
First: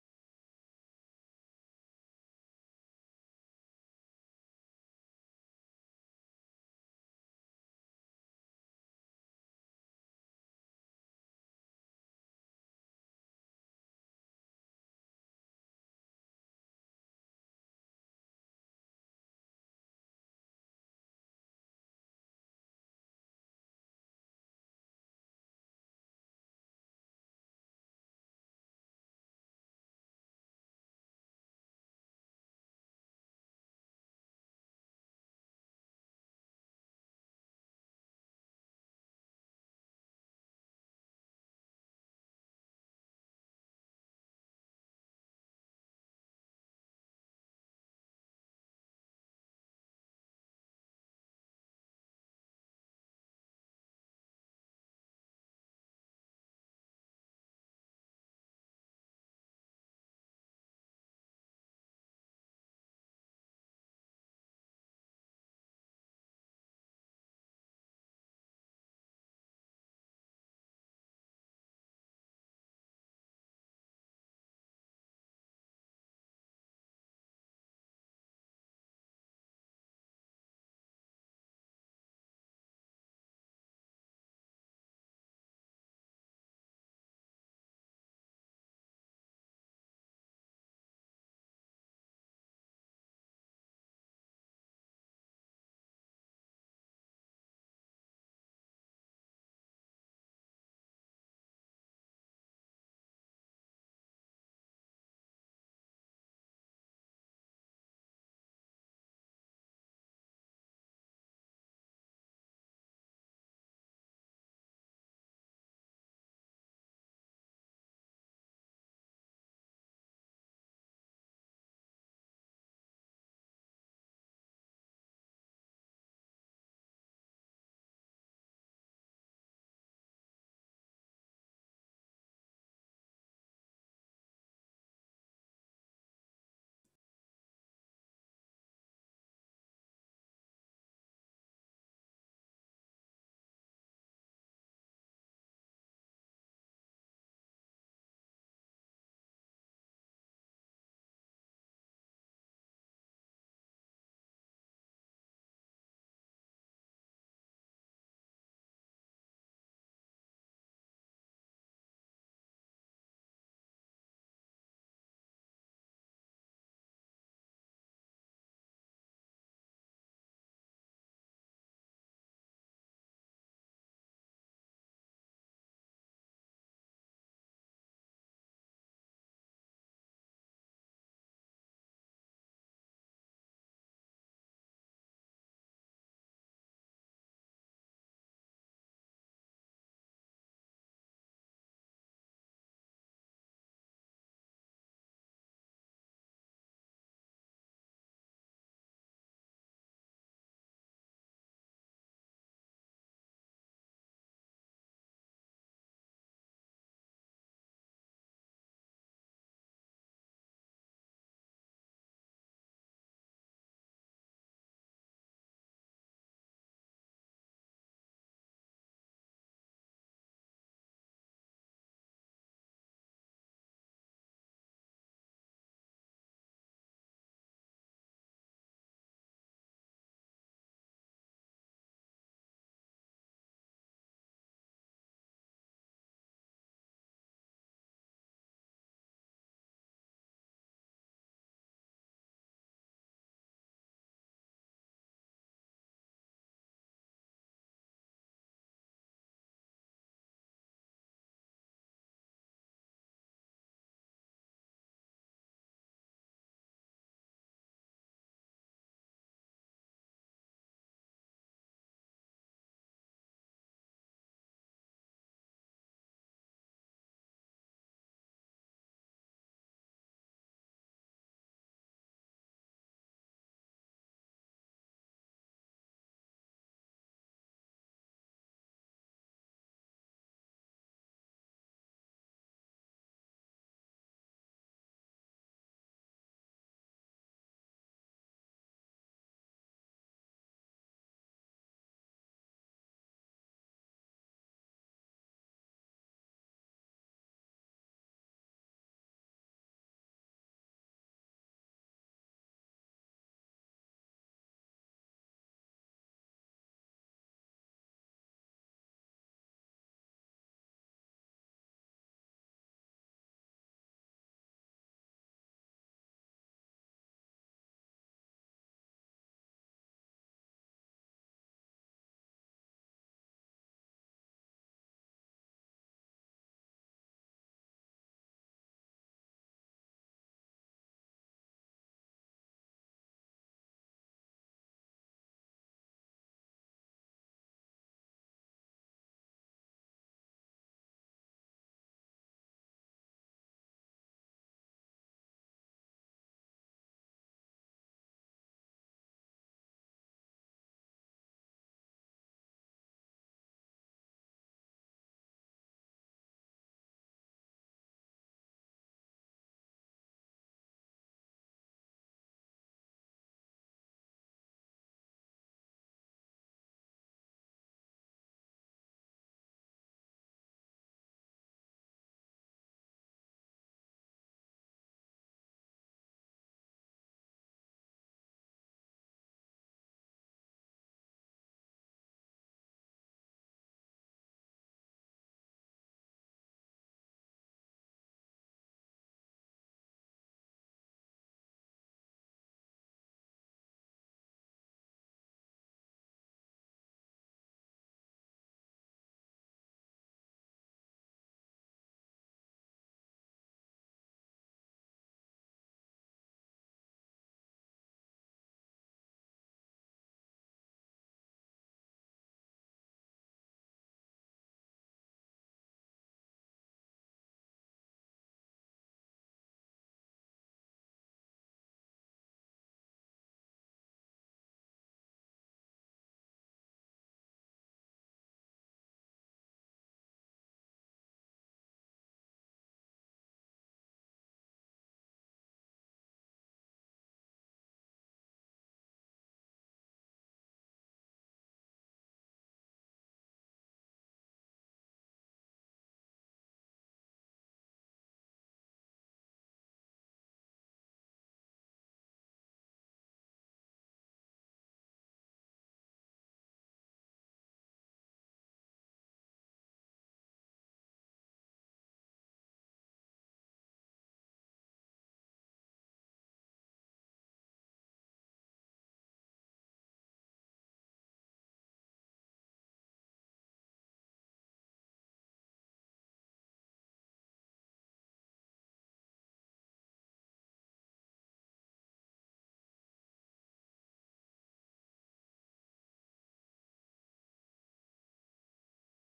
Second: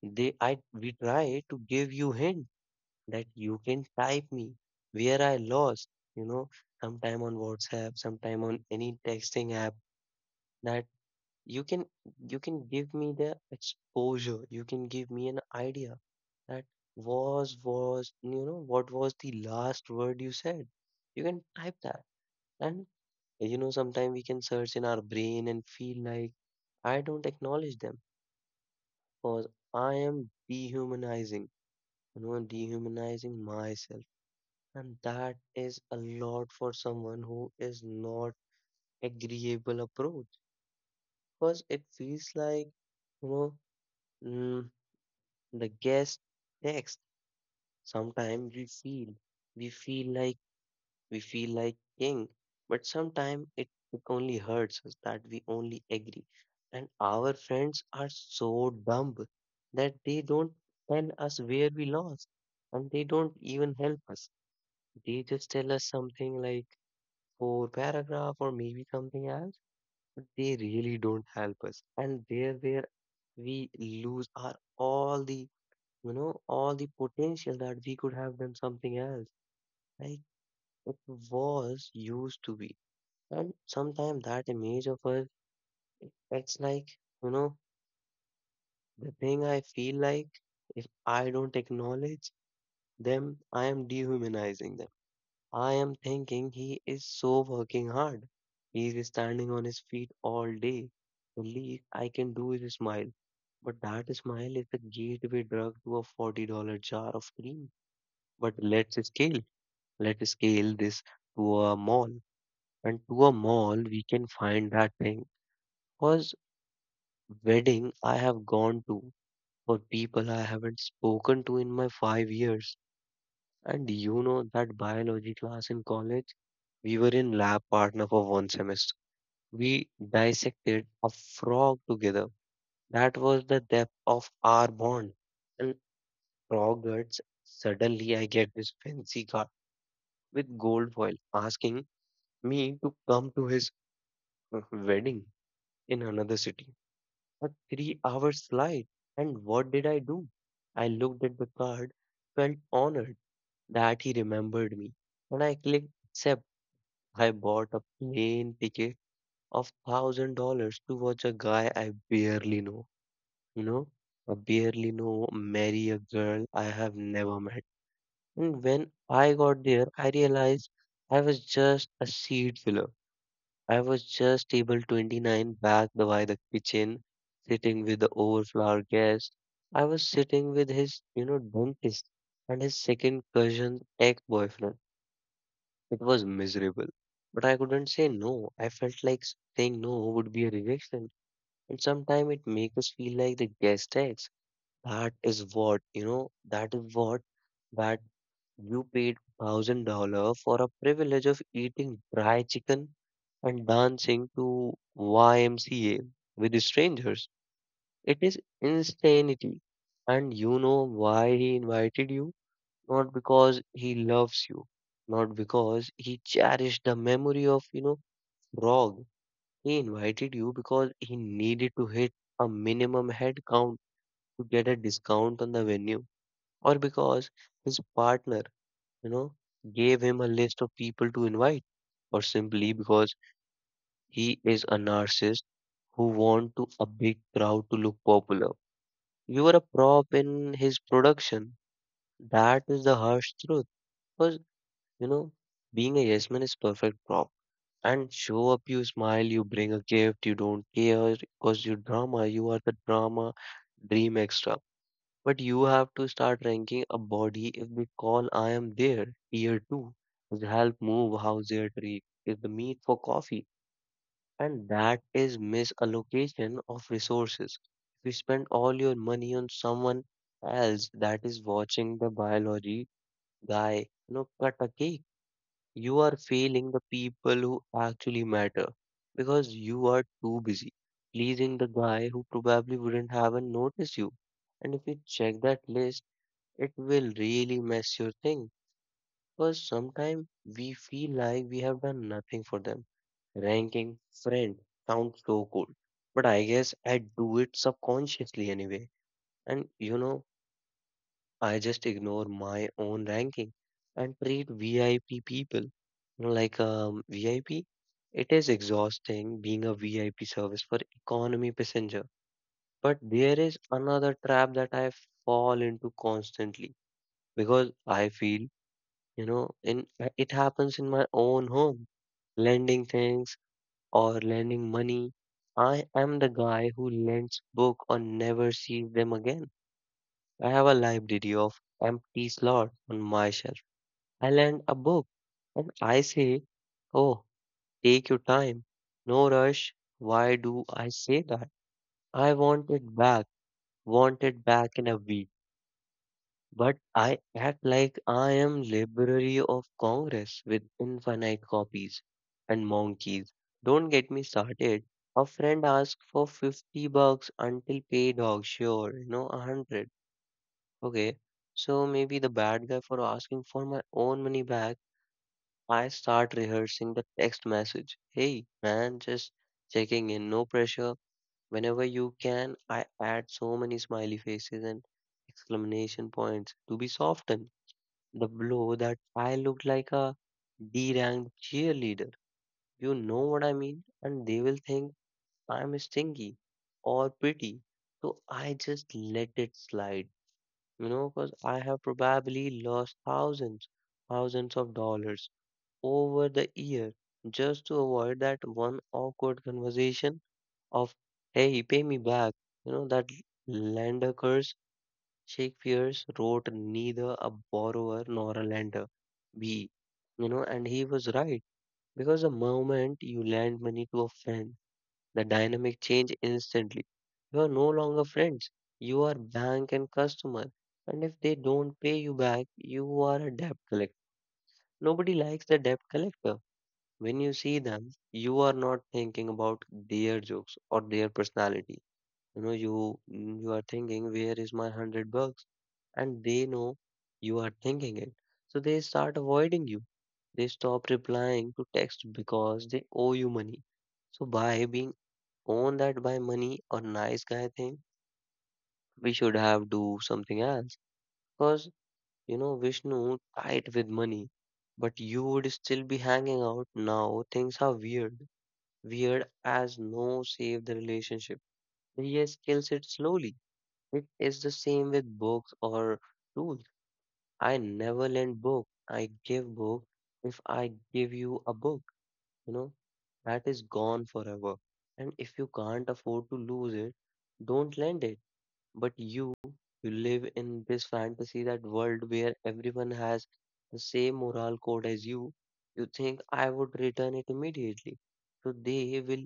Speaker 1: they I we try to give you hint that you can type me where I lost, you know, sometime on WhatsApp, sometime on any texting app that you can you can give me the exposure, you can give me an idea that was what was the last word you said. You can type that and sometimes we can search in our brain and feel like I don't acknowledge them because I am dehumanizing, dehumanizing myself. And that is a lot for someone who is not agreeable approach because it feels like you know mm, the guest next. Sometimes we feel like we feel like king, but sometimes it only hurts us that we only agree. And our friends are so dumb that they don't tell us where we lost and they don't even help us. They just tell us something like or paragraph or maybe something else, but they really don't help us. And there where we lose our all the all the potential that we could have done something else. Like it was used to be. And sometimes that image of us it's like you know the thing I feel like if I don't acknowledge them, I am dehumanizing them. I am thinking he is so working hard. He is standing on his feet all day. The least I can do is smile. But that smile is the gateway drug to a $40 jar of cream. But let's scale. This to a mall. And to a mall, we can find that thing. Because wedding I have gone to, for people I haven't spoken to in my 5 years. And you know that biology class in college? We were in lab partner for one semester. We dissected a frog together. That was the depth of our bond. And frog guts, suddenly I get this fancy card with gold foil asking me to come to his wedding in another city. A 3 hour slide. And what did I do? I looked at the card, felt honored that he remembered me. When I clicked accept, I bought a plane ticket of $1,000 to watch a guy I barely know, you know, I barely know marry a girl I have never met. And when I got there, I realized I was just a seat filler. I was just table 29 by the kitchen, sitting with the overflower guest. I was sitting with his, dentist and his second cousin's ex-boyfriend. It was miserable. But I couldn't say no. I felt like saying no would be a rejection. And sometimes it makes us feel like the gas tax. That is what, that you paid $1,000 for a privilege of eating dry chicken and dancing to YMCA with strangers. It is insanity. And you know why he invited you? Not because he loves you, not because he cherished the memory of, frog, he invited you because he needed to hit a minimum head count to get a discount on the venue, or because his partner, you know, gave him a list of people to invite, or simply because he is a narcissist who want to a big crowd to look popular. You were a prop in his production. That is the harsh truth. Because, you know, being a yes man is perfect prop. And show up, you smile, you bring a gift, you don't care because you are the drama dream extra. But you have to start ranking a body. If they call, I am there. Tier 2 is help move house. Tier 3 is the meet for coffee. And that is misallocation of resources. If you spend all your money on someone else, that is watching the biology guy cut a cake, you are failing the people who actually matter because you are too busy pleasing the guy who probably wouldn't have noticed you. And if you check that list, it will really mess your thing because sometimes we feel like we have done nothing for them. Ranking friend sounds so cool, but I guess I do it subconsciously anyway. And I just ignore my own ranking and treat VIP people like VIP. It is exhausting being a VIP service for economy passenger. But there is another trap that I fall into constantly because I feel, you know, in it happens in my own home lending things or lending money. I am the guy who lends book or never sees them again. I have a library of empty slots on my shelf. I lend a book and I say, "Oh, take your time. No rush." Why do I say that? I want it back. Want it back in a week. But I act like I am Library of Congress with infinite copies and monkeys. Don't get me started. A friend asked for 50 bucks until pay dog. Sure, a 100. Okay. So maybe the bad guy for asking for my own money back I start rehearsing the text message. "Hey, man, just checking in, no pressure. Whenever you can." I add so many smiley faces and exclamation points to be softened. The blow that I looked like a D-ranked cheerleader. You know what I mean? And they will think I'm stingy or pretty. So I just let it slide, because I have probably lost thousands, thousands of dollars over the year just to avoid that one awkward conversation of, "Hey, pay me back." That lender curse, Shakespeare wrote neither a borrower nor a lender be. You know, and he was right because the moment you lend money to a friend, the dynamic change instantly. You are no longer friends. You are bank and customer. And if they don't pay you back, you are a debt collector. Nobody likes the debt collector. When you see them, you are not thinking about their jokes or their personality. You are thinking, where is my $100? And they know you are thinking it, so they start avoiding you. They stop replying to text because they owe you money. So by being owned that by money or nice guy thing, we should have do something else. Because you know Vishnu tied with money, but you would still be hanging out now. Things are weird as no save the relationship. Yes kills it slowly. It is the same with books or tools. I never lend book. I give book. If I give you a book, you know, that is gone forever. And if you can't afford to lose it, don't lend it. But you live in this fantasy that world where everyone has the same moral code as you, you think I would return it immediately. So they will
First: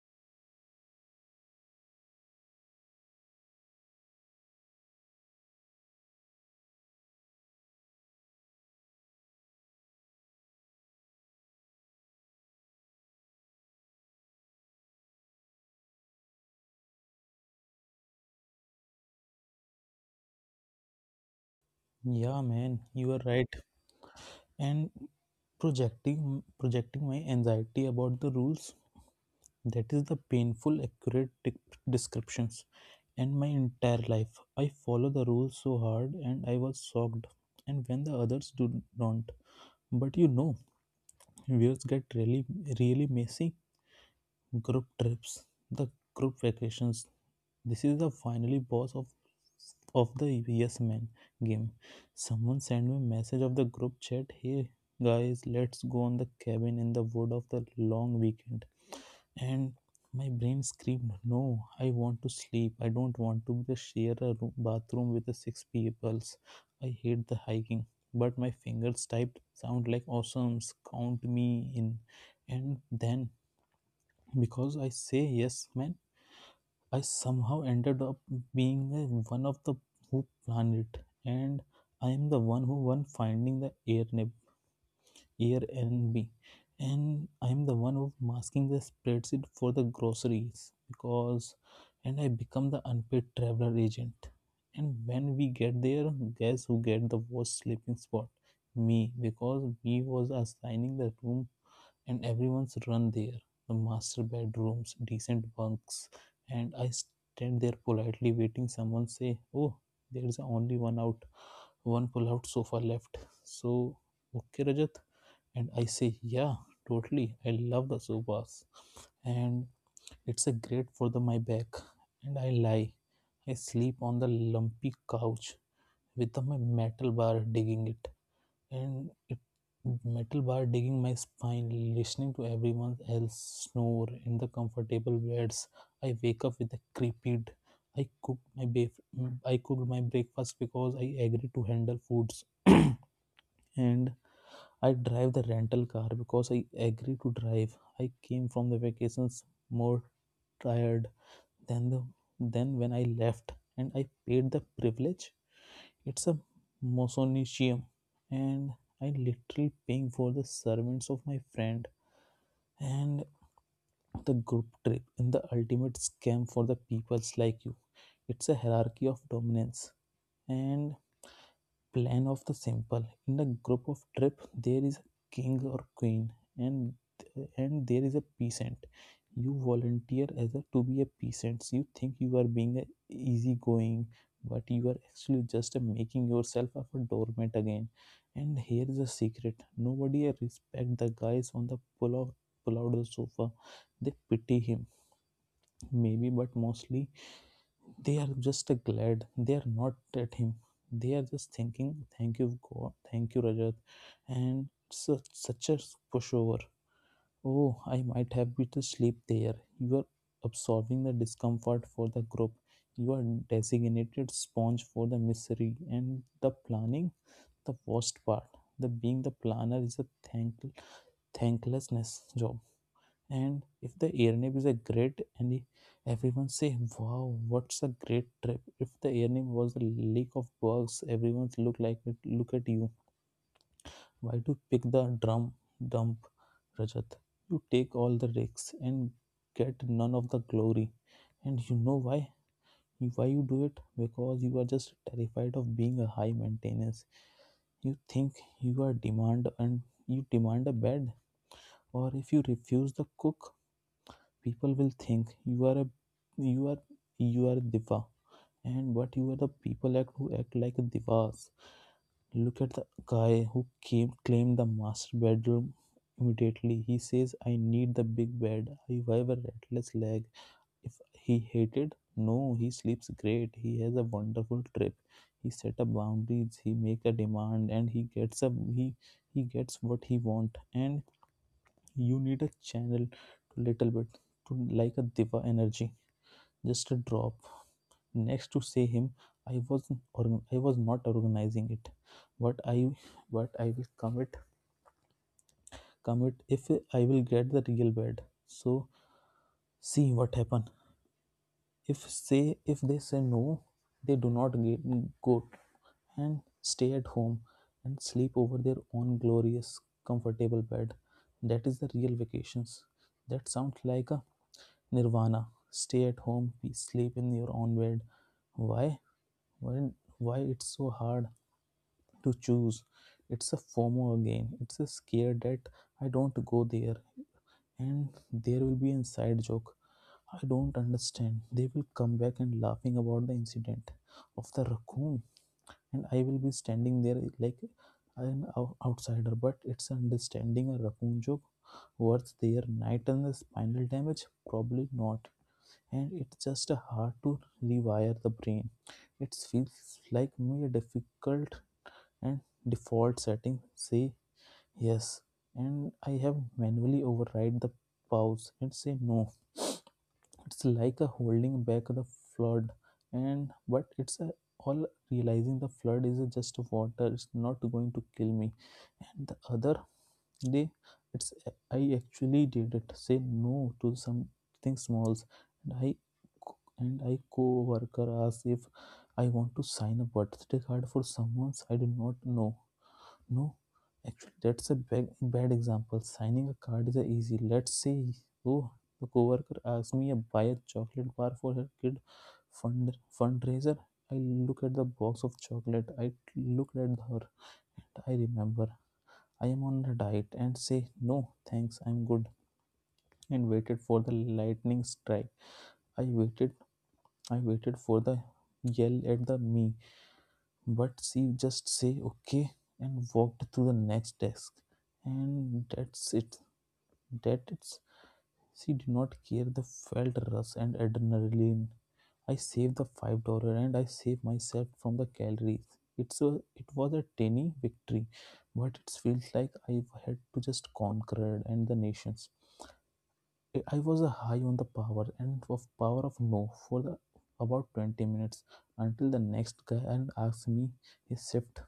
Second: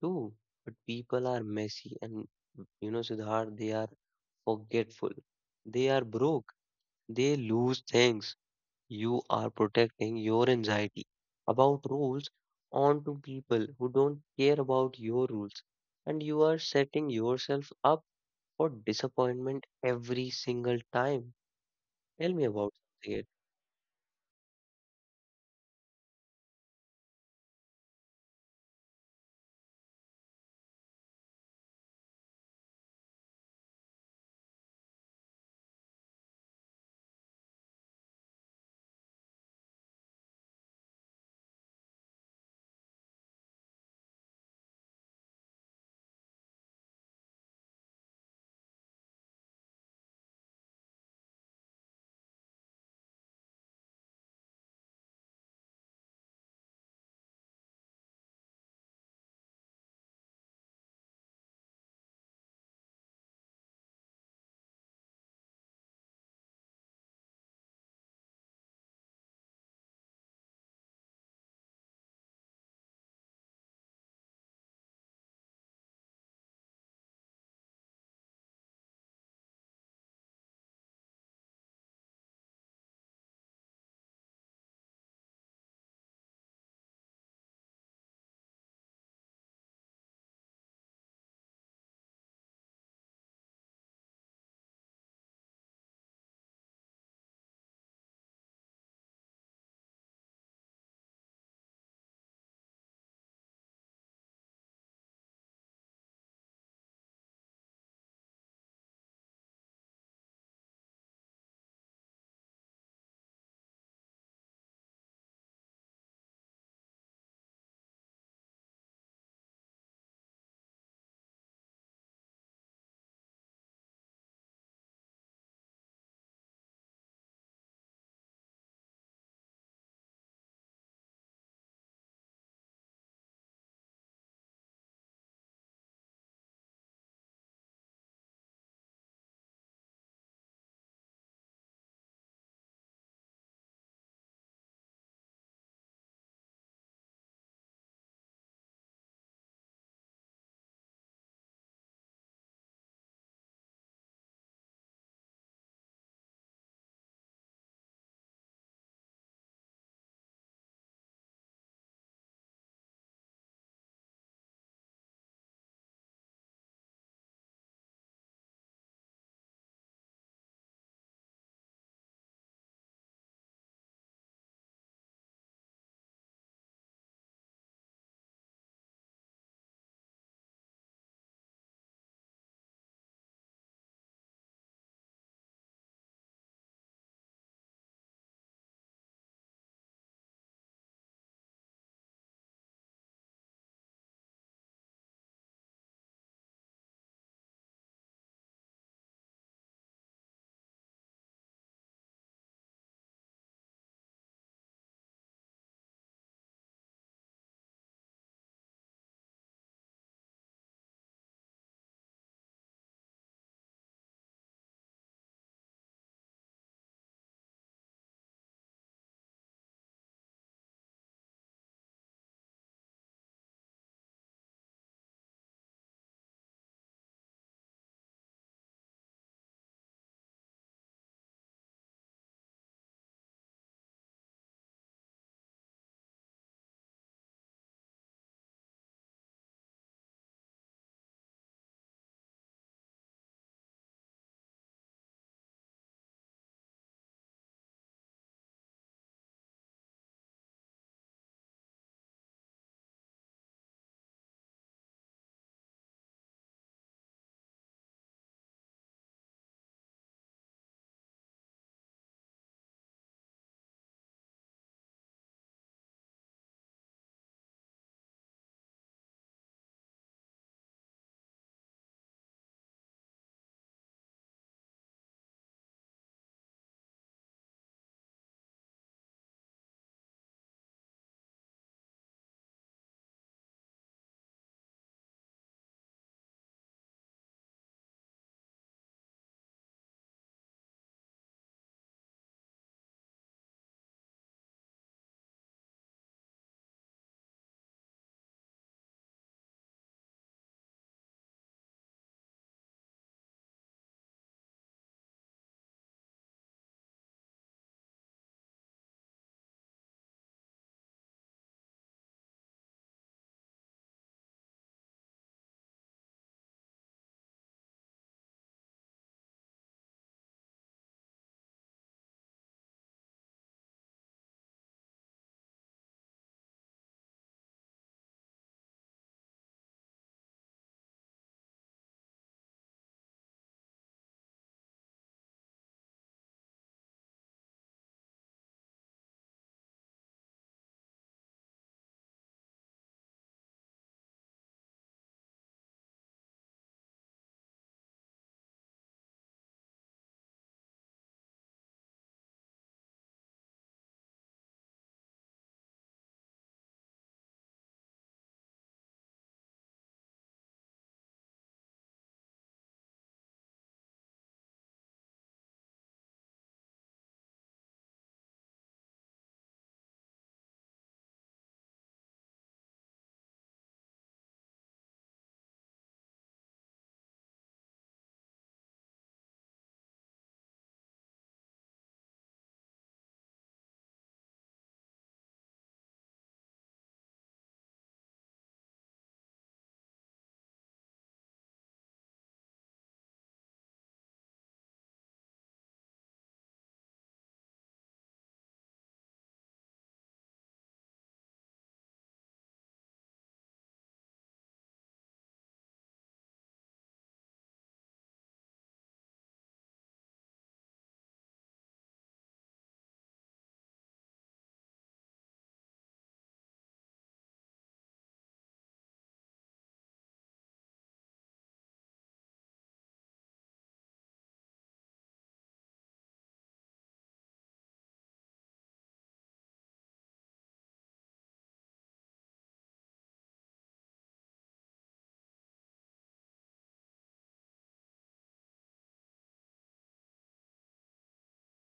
Speaker 1: true, but people are messy and you know, Siddharth, they are forgetful. They are broke. They lose things. You are protecting your anxiety about rules onto people who don't care about your rules. And you are setting yourself up for disappointment every single time. Tell
Speaker 2: Yeah,
Speaker 1: me about
Speaker 2: man, you are
Speaker 1: it.
Speaker 2: right. And projecting my anxiety about the rules. That is the painful, accurate descriptions. And my entire life, I follow the rules so hard, and I was shocked. And when the others do don't, but you know views get really really messy. Group trips, the group vacations, this is the finally boss of the yes man game. Someone sent me a message of the group chat: hey guys, let's go on the cabin in the wood of the long weekend. And my brain screamed, no, I want to sleep. I don't want to share a room, bathroom with the six peoples. I hate the hiking. But my fingers typed, sound like awesome, count me in. And then, because I say yes, man, I somehow ended up being one of the who planned it. And I am the one who won finding the air year and me, and I'm the one who's masking the spreadsheet for the groceries, because and I become the unpaid traveler agent. And when we get there, guess who get the worst sleeping spot? Me, because we was assigning the room and everyone's run there, the master bedrooms, decent bunks. And I stand there politely waiting someone say, oh, there's only one pull out sofa left. So, okay, Rajat? And I say, yeah, totally. I love the sofas. And it's a great for the my back. And I lie. I sleep on the lumpy couch with my metal bar digging it, and it metal bar digging my spine, listening to everyone else snore in the comfortable beds. I wake up with a creeped. I cooked my breakfast because I agree to handle foods, and I drive the rental car because I agree to drive. I came from the vacations more tired then the then when I left, and I paid the privilege. It's a Mosonicium, and I literally paying for the servants of my friend. And the group trip and the ultimate scam for the peoples like you. It's a hierarchy of dominance and plan of the simple in the group of trip. There is a king or queen, and and there is a peasant. You volunteer as a to be a peasant, you think you are being a easygoing, but you are actually just a making yourself of a doormat again. And here is a secret: nobody respect the guys on the pull out the sofa. They pity him maybe, but mostly they are just glad. They are not at him. They are just thinking, thank you, God, thank you, Rajat. And such, such a pushover. Oh, I might have been to sleep there. You are absorbing the discomfort for the group. You are designated sponge for the misery and the planning, the worst part. The being the planner is a thank, thanklessness job. And if the airnip is a great and everyone say, wow, what's a great trip. If the airnip was a lake of bugs, everyone look like it. Look at you. Why do pick the drum dump, Rajat? You take all the risks and get none of the glory. And you know why? Why you do it? Because you are just terrified of being a high maintenance. You think you are demand and you demand a bed, or if you refuse the cook, people will think you are you are you are a diva. And but you are the people act who act like divas. Look at the guy who came claimed the master bedroom. Immediately he says, I need the big bed, I have a restless leg. If he hated? No, he sleeps great, he has a wonderful trip. He set up boundaries, he make a demand, and he gets a he he gets what he want. And you need a channel to little bit to like a diva energy, just a drop. Next to say him, i was I was not organizing it, but i but I will commit if I will get the real bed. So see what happen. If they say no, they do not get, go and stay at home and sleep over their own glorious comfortable bed. That is the real vacations. That sounds like a nirvana. Stay at home, sleep in your own bed. Why why, why it's so hard to choose? It's a fomo again, it's a scare that I don't go there and there will be inside joke I don't understand, they will come back and laughing about the incident of the raccoon, and I will be standing there like an outsider. But it's understanding a raccoon joke worth their night and the spinal damage? Probably not. And it's just hard to rewire the brain. It feels like me a difficult and default setting. Say yes, and I have manually override the pause and say no. It's like a holding back the flood, and but it's a all realizing the flood is just water. It's not going to kill me. And the other they, it's I actually did it. Say no to something smalls, and I and I co-worker asked if I want to sign a birthday card for someone I do not know. No, actually, that's a bad, bad example. Signing a card is a easy. Let's say, oh, the coworker asked me to buy a chocolate bar for her kid fundraiser. I look at the box of chocolate. I looked at her, and I remember I am on a diet, and say, no thanks I'm good, and waited for the lightning strike. I waited I waited for the yell at the me, but she just say okay and walked to the next desk. And that's it. That it's, she did not care. The felt rush and adrenaline. I saved the $5, and I saved myself from the calories. It's a, it was a tiny victory, but it feels like I had to just conquered and the nations. I was high on the power and of power of no for the about 20 minutes, until the next guy and asked me his shift,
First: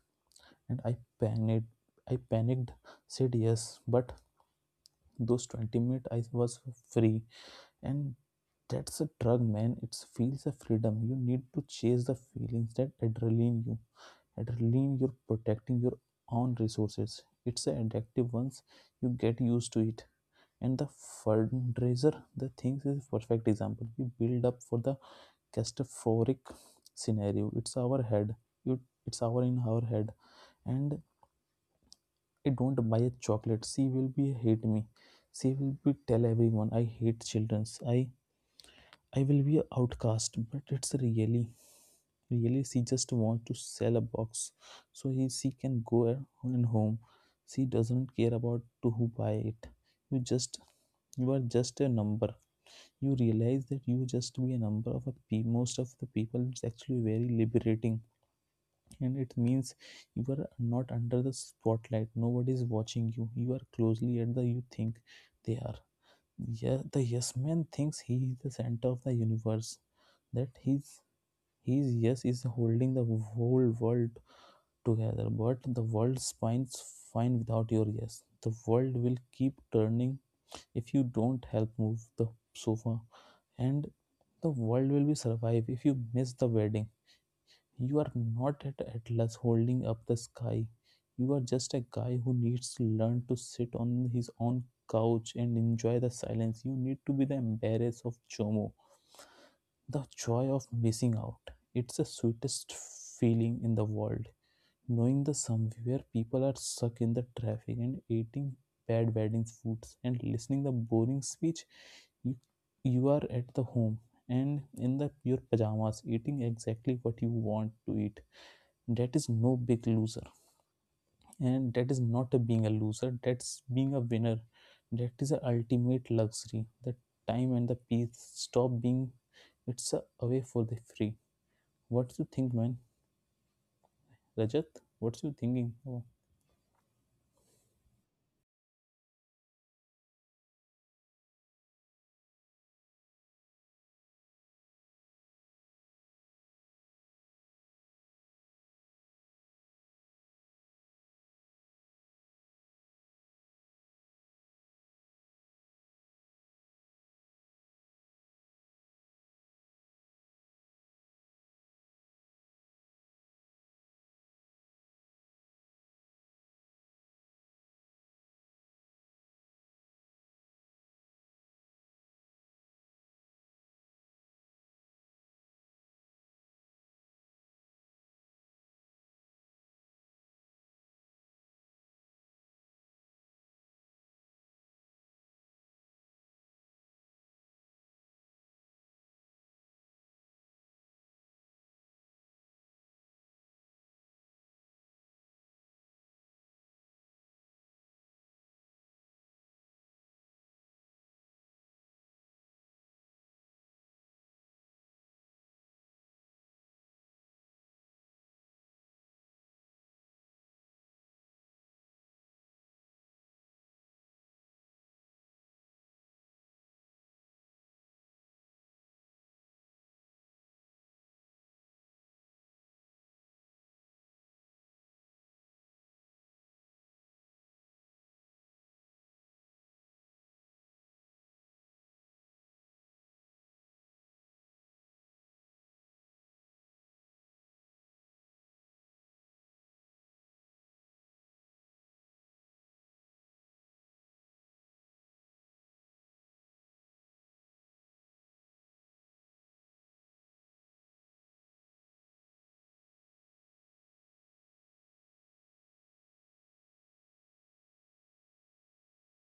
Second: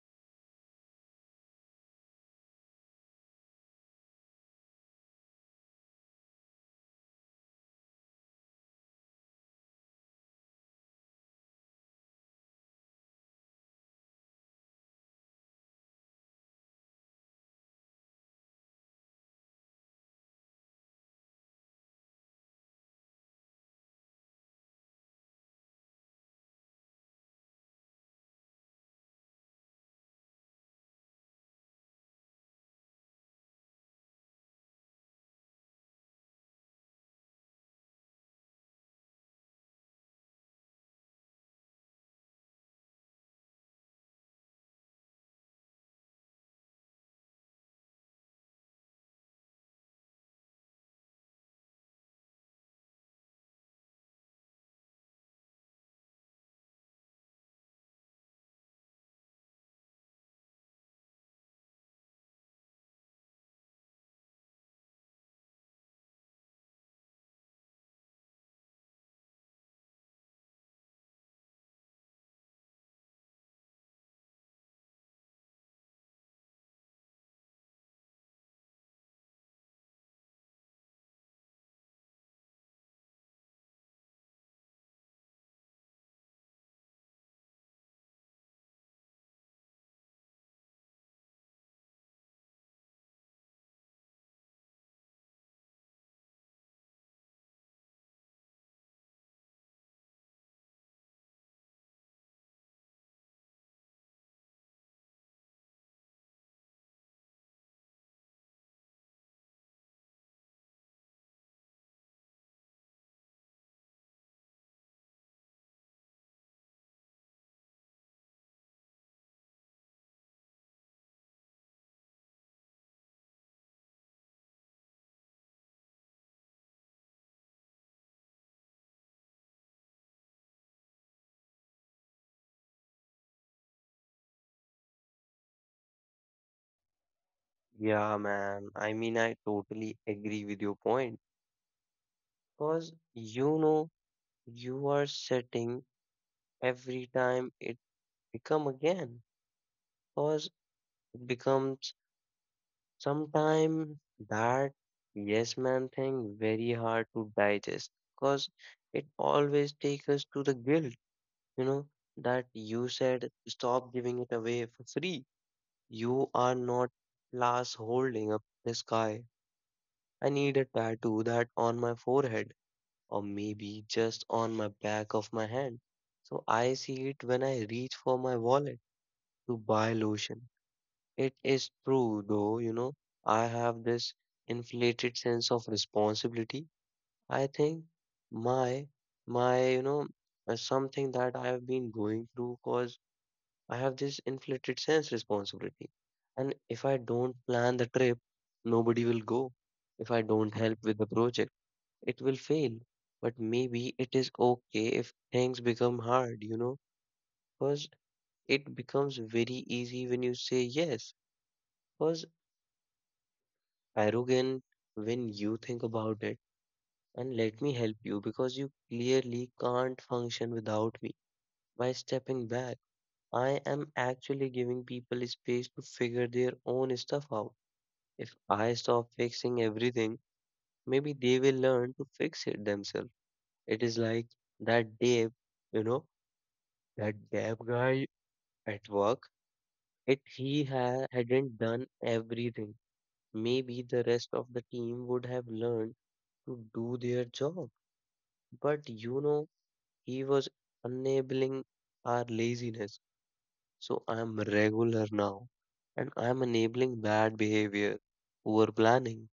Speaker 2: and I panicked. I panicked said yes. But those 20 minutes I was free. And that's a drug, man. It feels a freedom. You need to chase the feelings, that adrenaline you're protecting your own resources. It's an addictive once you get used to it. And the fundraiser, the things is perfect example. We build up for the catastrophic scenario. It's our head, you it's our in our head. And I don't buy a chocolate, she will be hate me. She will be tell everyone I hate childrens. I will be a outcast. But it's really really she just want to sell a box, so he she can go and home. She doesn't care about to who buy it. you just you are just a number. You realize that you just be a number of a most of the people, it's actually very liberating. And it means you are not under the spotlight, nobody is watching you are closely at the, you think they are. Yeah, the yes man thinks he is the center of the universe, that his yes is holding the whole world together. But the world spines fine without your yes. The world will keep turning if you don't help move the sofa. And the world will be survive if you miss the wedding. You are not at atlas holding up the sky. You are just a guy who needs to learn to sit on his own couch and enjoy the silence. You need to be the embarrass of jomo, the joy of missing out. It's the sweetest feeling in the world, knowing the somewhere people are stuck in the traffic and eating bad wedding foods and listening the boring speech. you, you are at the home and in the your pajamas eating exactly what you want to eat. That is no big loser. And that is not a being a loser, that's being a winner. That is a ultimate luxury, the time and the peace. Stop being, it's a away for the free. What do you think, man? Rajat, what's you thinking? Oh.
Speaker 1: Yeah, man. I mean, I totally agree with your point. Because you know, you are setting every time it become again because it becomes sometime that yes man thing very hard to digest because it always takes us to the guilt, you know, that you said stop giving it away for free. You are not last holding up the sky. I need a tattoo that on my forehead, or maybe just on my back of my hand, so I see it when I reach for my wallet to buy lotion. It is true, though, you know, I have this inflated sense of responsibility. I think my, my, you know, something that I have been going through because I have this inflated sense responsibility. And if I don't plan the trip, nobody will go. If I don't help with the project, it will fail. But maybe it is okay if things become hard, you know, because it becomes very easy when you say yes. Because arrogant when you think about it, and let me help you because you clearly can't function without me. By stepping back, I am actually giving people space to figure their own stuff out. If I stop fixing everything, maybe they will learn to fix it themselves. It is like that Dave, you know, that Dave guy at work. If hadn't done everything, maybe the rest of the team would have learned to do their job. But you know, he was enabling our laziness. So I'm regular now, and I'm enabling bad behavior, poor planning,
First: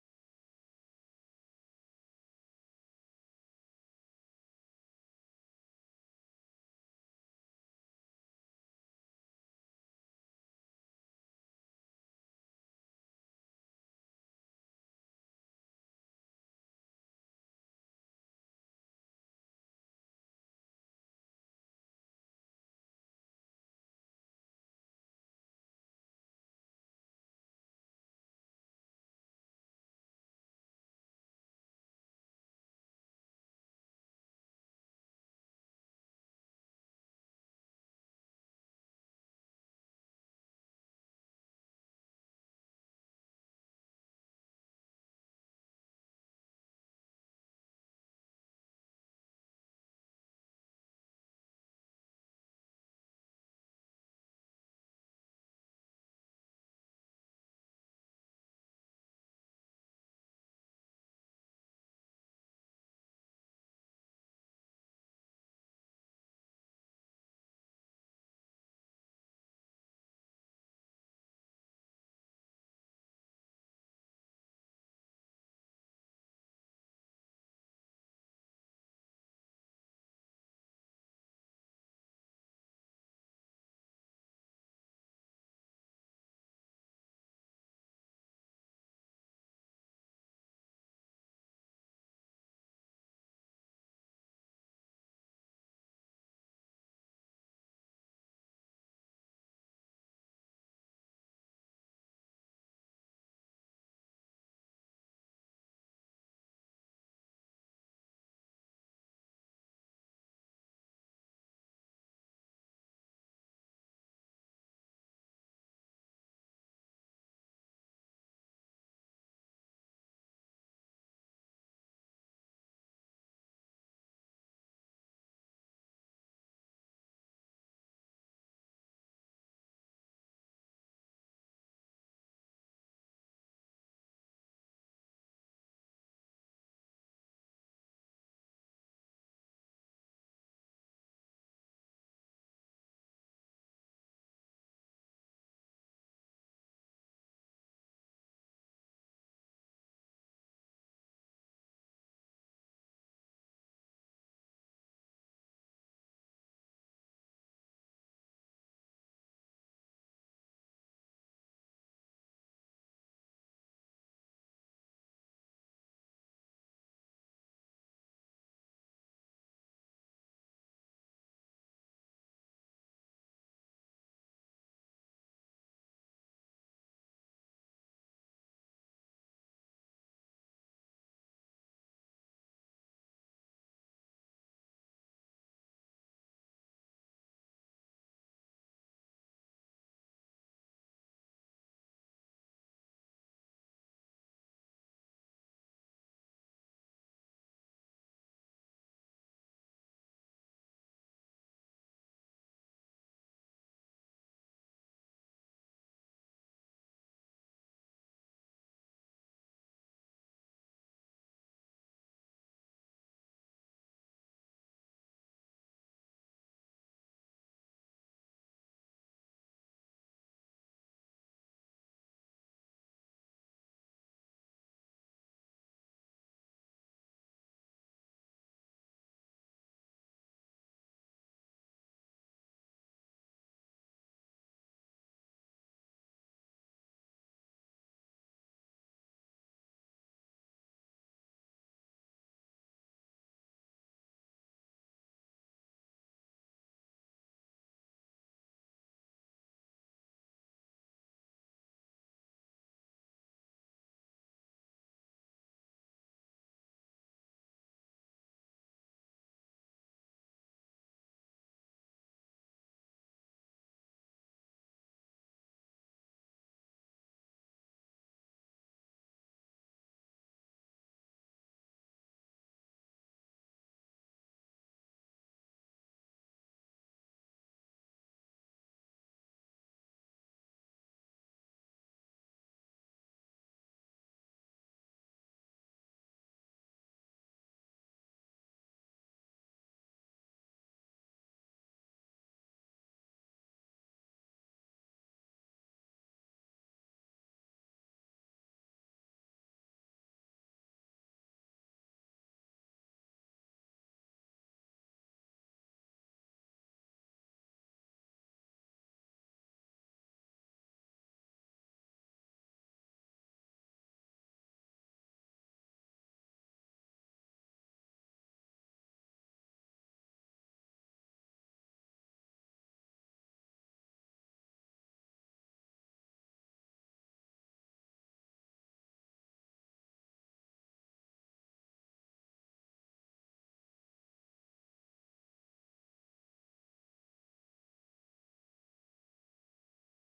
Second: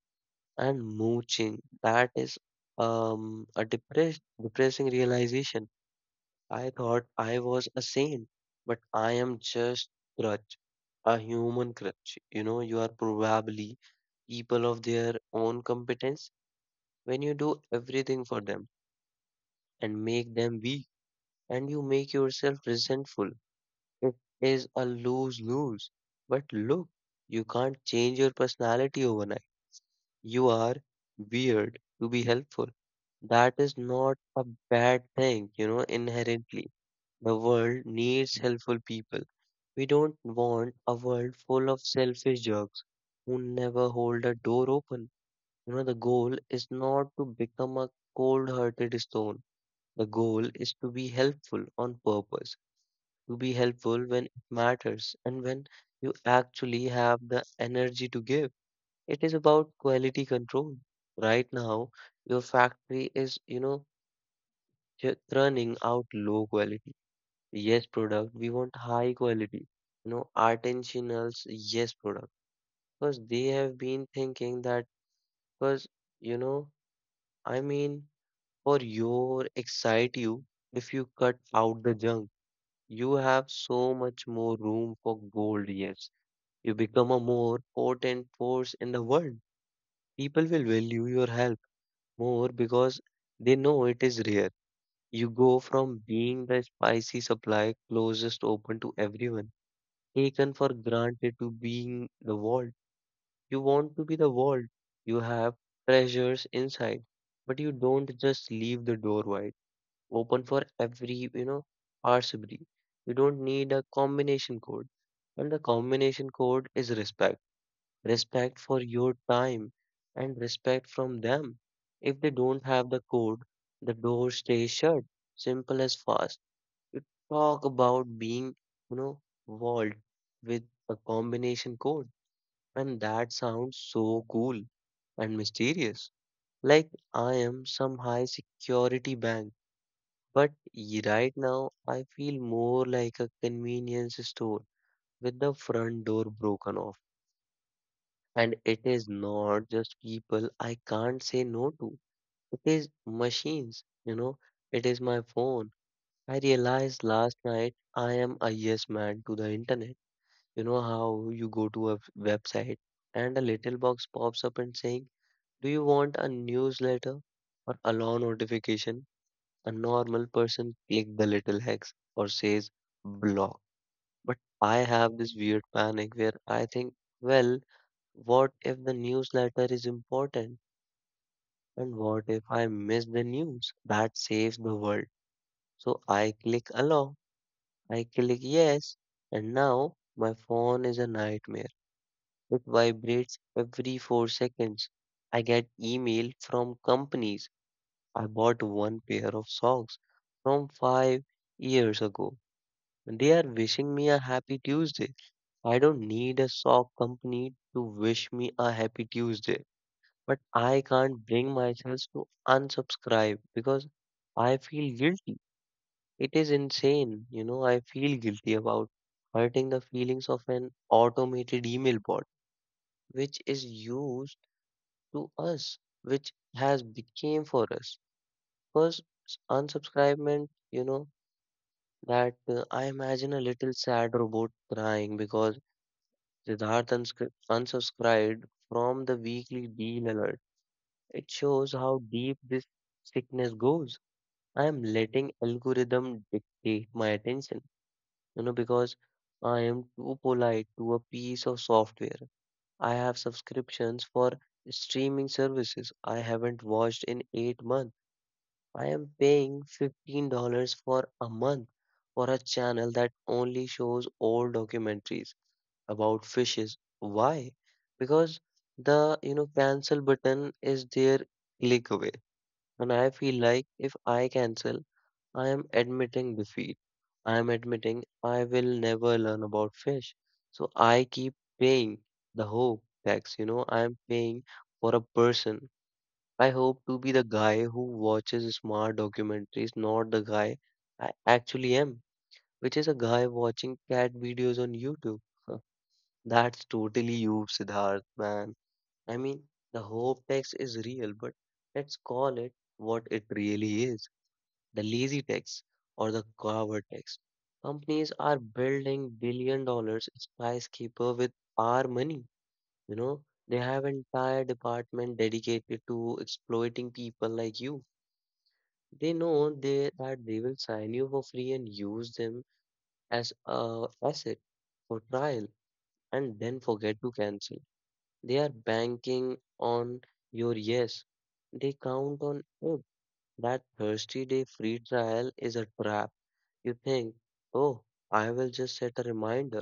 Speaker 1: and mooching. That is a depressing realization. I thought I was a saint, but I am just crutch, a human crutch. You know, you are probably people of their own competence when you do everything for them and make them weak, and you make yourself resentful. It is a lose lose. But look, you can't change your personality overnight. You are weird to be helpful. That is not a bad thing, you know, inherently. The world needs helpful people. We don't want a world full of selfish jerks who never hold a door open. You know, the goal is not to become a cold hearted stone. The goal is to be helpful on purpose, to be helpful when it matters and when you actually have the energy to give. It is about quality control. Right now, your factory is, you know, churning out low quality. Yes, product. We want high quality, you know, artisanals. Yes, product. Because they have been thinking that, because, you know, I mean, for your excite you, if you cut out the junk, you have so much more room for gold. Yes. You become a more potent force in the world. People will value your help more because they know it is rare. You go from being the spicy supply closest open to everyone, taken for granted, to being the world. You want to be the world. You have treasures inside, but you don't just leave the door wide open for every, you know, parsimony. You don't need a combination code, and the combination code is respect. Respect for your time, and respect from them. If they don't have the code, the door stays shut. Simple as fast. You talk about being, you know, walled with a combination code, and that sounds so cool and mysterious, like I am some high security bank. But right now, I feel more like a convenience store with the front door broken off. And it is not just people I can't say no to. It is machines, you know, it is my phone. I realized last night I am a yes man to the internet. You know how you go to a website and a little box pops up and saying, do you want a newsletter or allow notification? A normal person click the little hex or says block. But I have this weird panic where I think, well, what if the newsletter is important? And what if I miss the news that saves the world? So I click allow. I click yes, and now my phone is a nightmare. It vibrates every 4 seconds. I get email from companies. I bought one pair of socks from 5 years ago. They are wishing me a happy Tuesday. I don't need a sock company to wish me a happy Tuesday. But I can't bring myself to unsubscribe because I feel guilty. It is insane. You know, I feel guilty about hurting the feelings of an automated email bot, which is used to us, which has became for us. First, unsubscribement, you know, that I imagine a little sad robot crying because Siddharth unsubscribed from the weekly deal alert. It shows how deep this sickness goes. I am letting algorithm dictate my attention, you know, because I am too polite to a piece of software. I have subscriptions for streaming services I haven't watched in 8 months. I am paying $15 for a month for a channel that only shows old documentaries about fishes. Why? Because the, you know, cancel button is their click away. And I feel like if I cancel, I am admitting defeat. I am admitting I will never learn about fish. So I keep paying the hope tax, you know, I am paying for a person. I hope to be the guy who watches smart documentaries, not the guy I actually am, which is a guy watching cat videos on YouTube. Huh, that's totally you, Siddharth, man. I mean, the hope tax is real, but let's call it what it really is, the lazy tax or the coward tax. Companies are building billion dollars skyscraper with our money. You know, they have entire department dedicated to exploiting people like you. They know that they will sign you for free and use them as a asset for trial and then forget to cancel. They are banking on your yes. They count on it. That Thursday day free trial is a trap. You think, oh, I will just set a reminder,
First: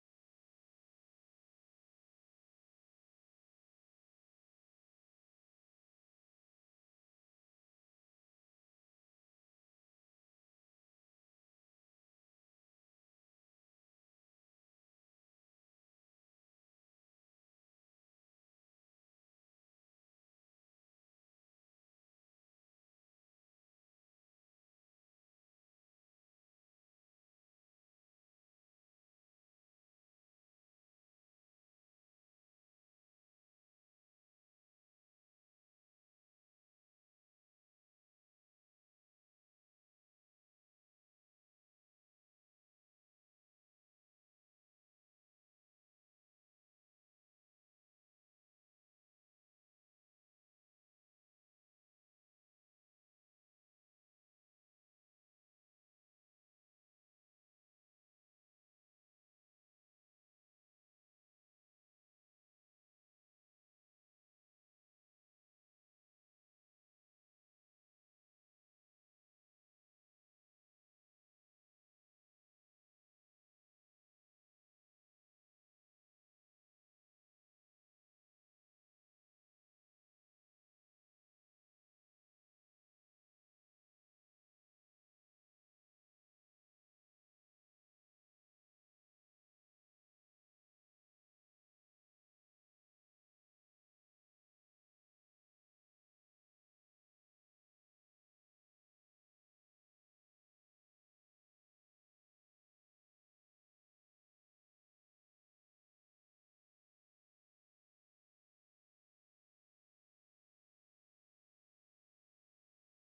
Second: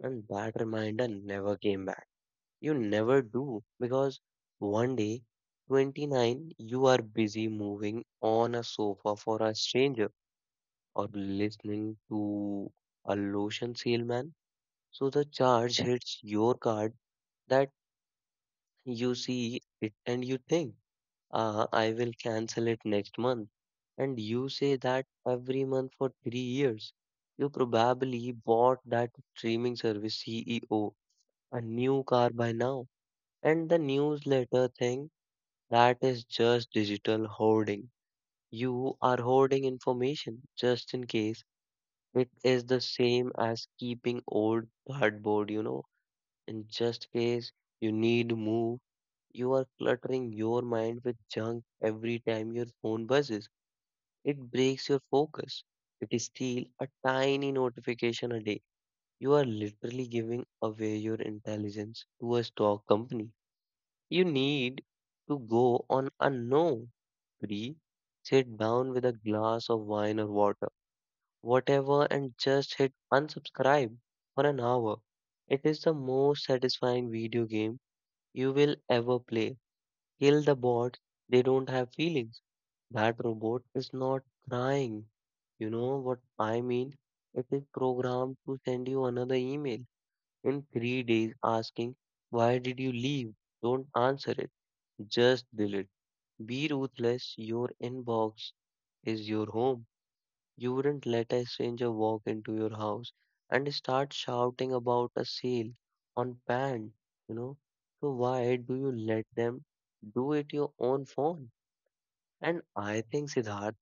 Speaker 1: and that reminder never came back. You never do because one day, 29, you are busy moving on a sofa for a stranger or listening to a lotion salesman. So the charge hits your card that you see it and you think, uh, I will cancel it next month. And you say that every month for 3 years. You probably bought that streaming service CEO a new car by now. And the newsletter thing, that is just digital hoarding. You are hoarding information just in case. It is the same as keeping old cardboard, you know. In just case you need to move, you are cluttering your mind with junk every time your phone buzzes. It breaks your focus. It is still a tiny notification a day, you are literally giving away your intelligence to a stock company. You need to go on a no free, sit down with a glass of wine or water, whatever, and just hit unsubscribe for an hour. It is the most satisfying video game you will ever play. Kill the bots, they don't have feelings. That robot is not crying. You know what I mean? It is programmed to send you another email in 3 days asking, why did you leave? Don't answer it. Just delete. Be ruthless. Your inbox is your home. You wouldn't let a stranger walk into your house and start shouting about a sale on band, you know? So why do you let them do it your own phone? And I think, Siddharth,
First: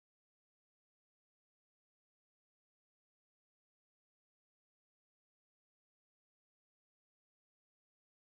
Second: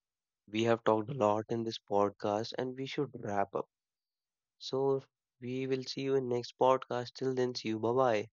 Speaker 1: we have talked a lot in this podcast and we should wrap up. So we will see you in next podcast. Till then, see you. Bye bye.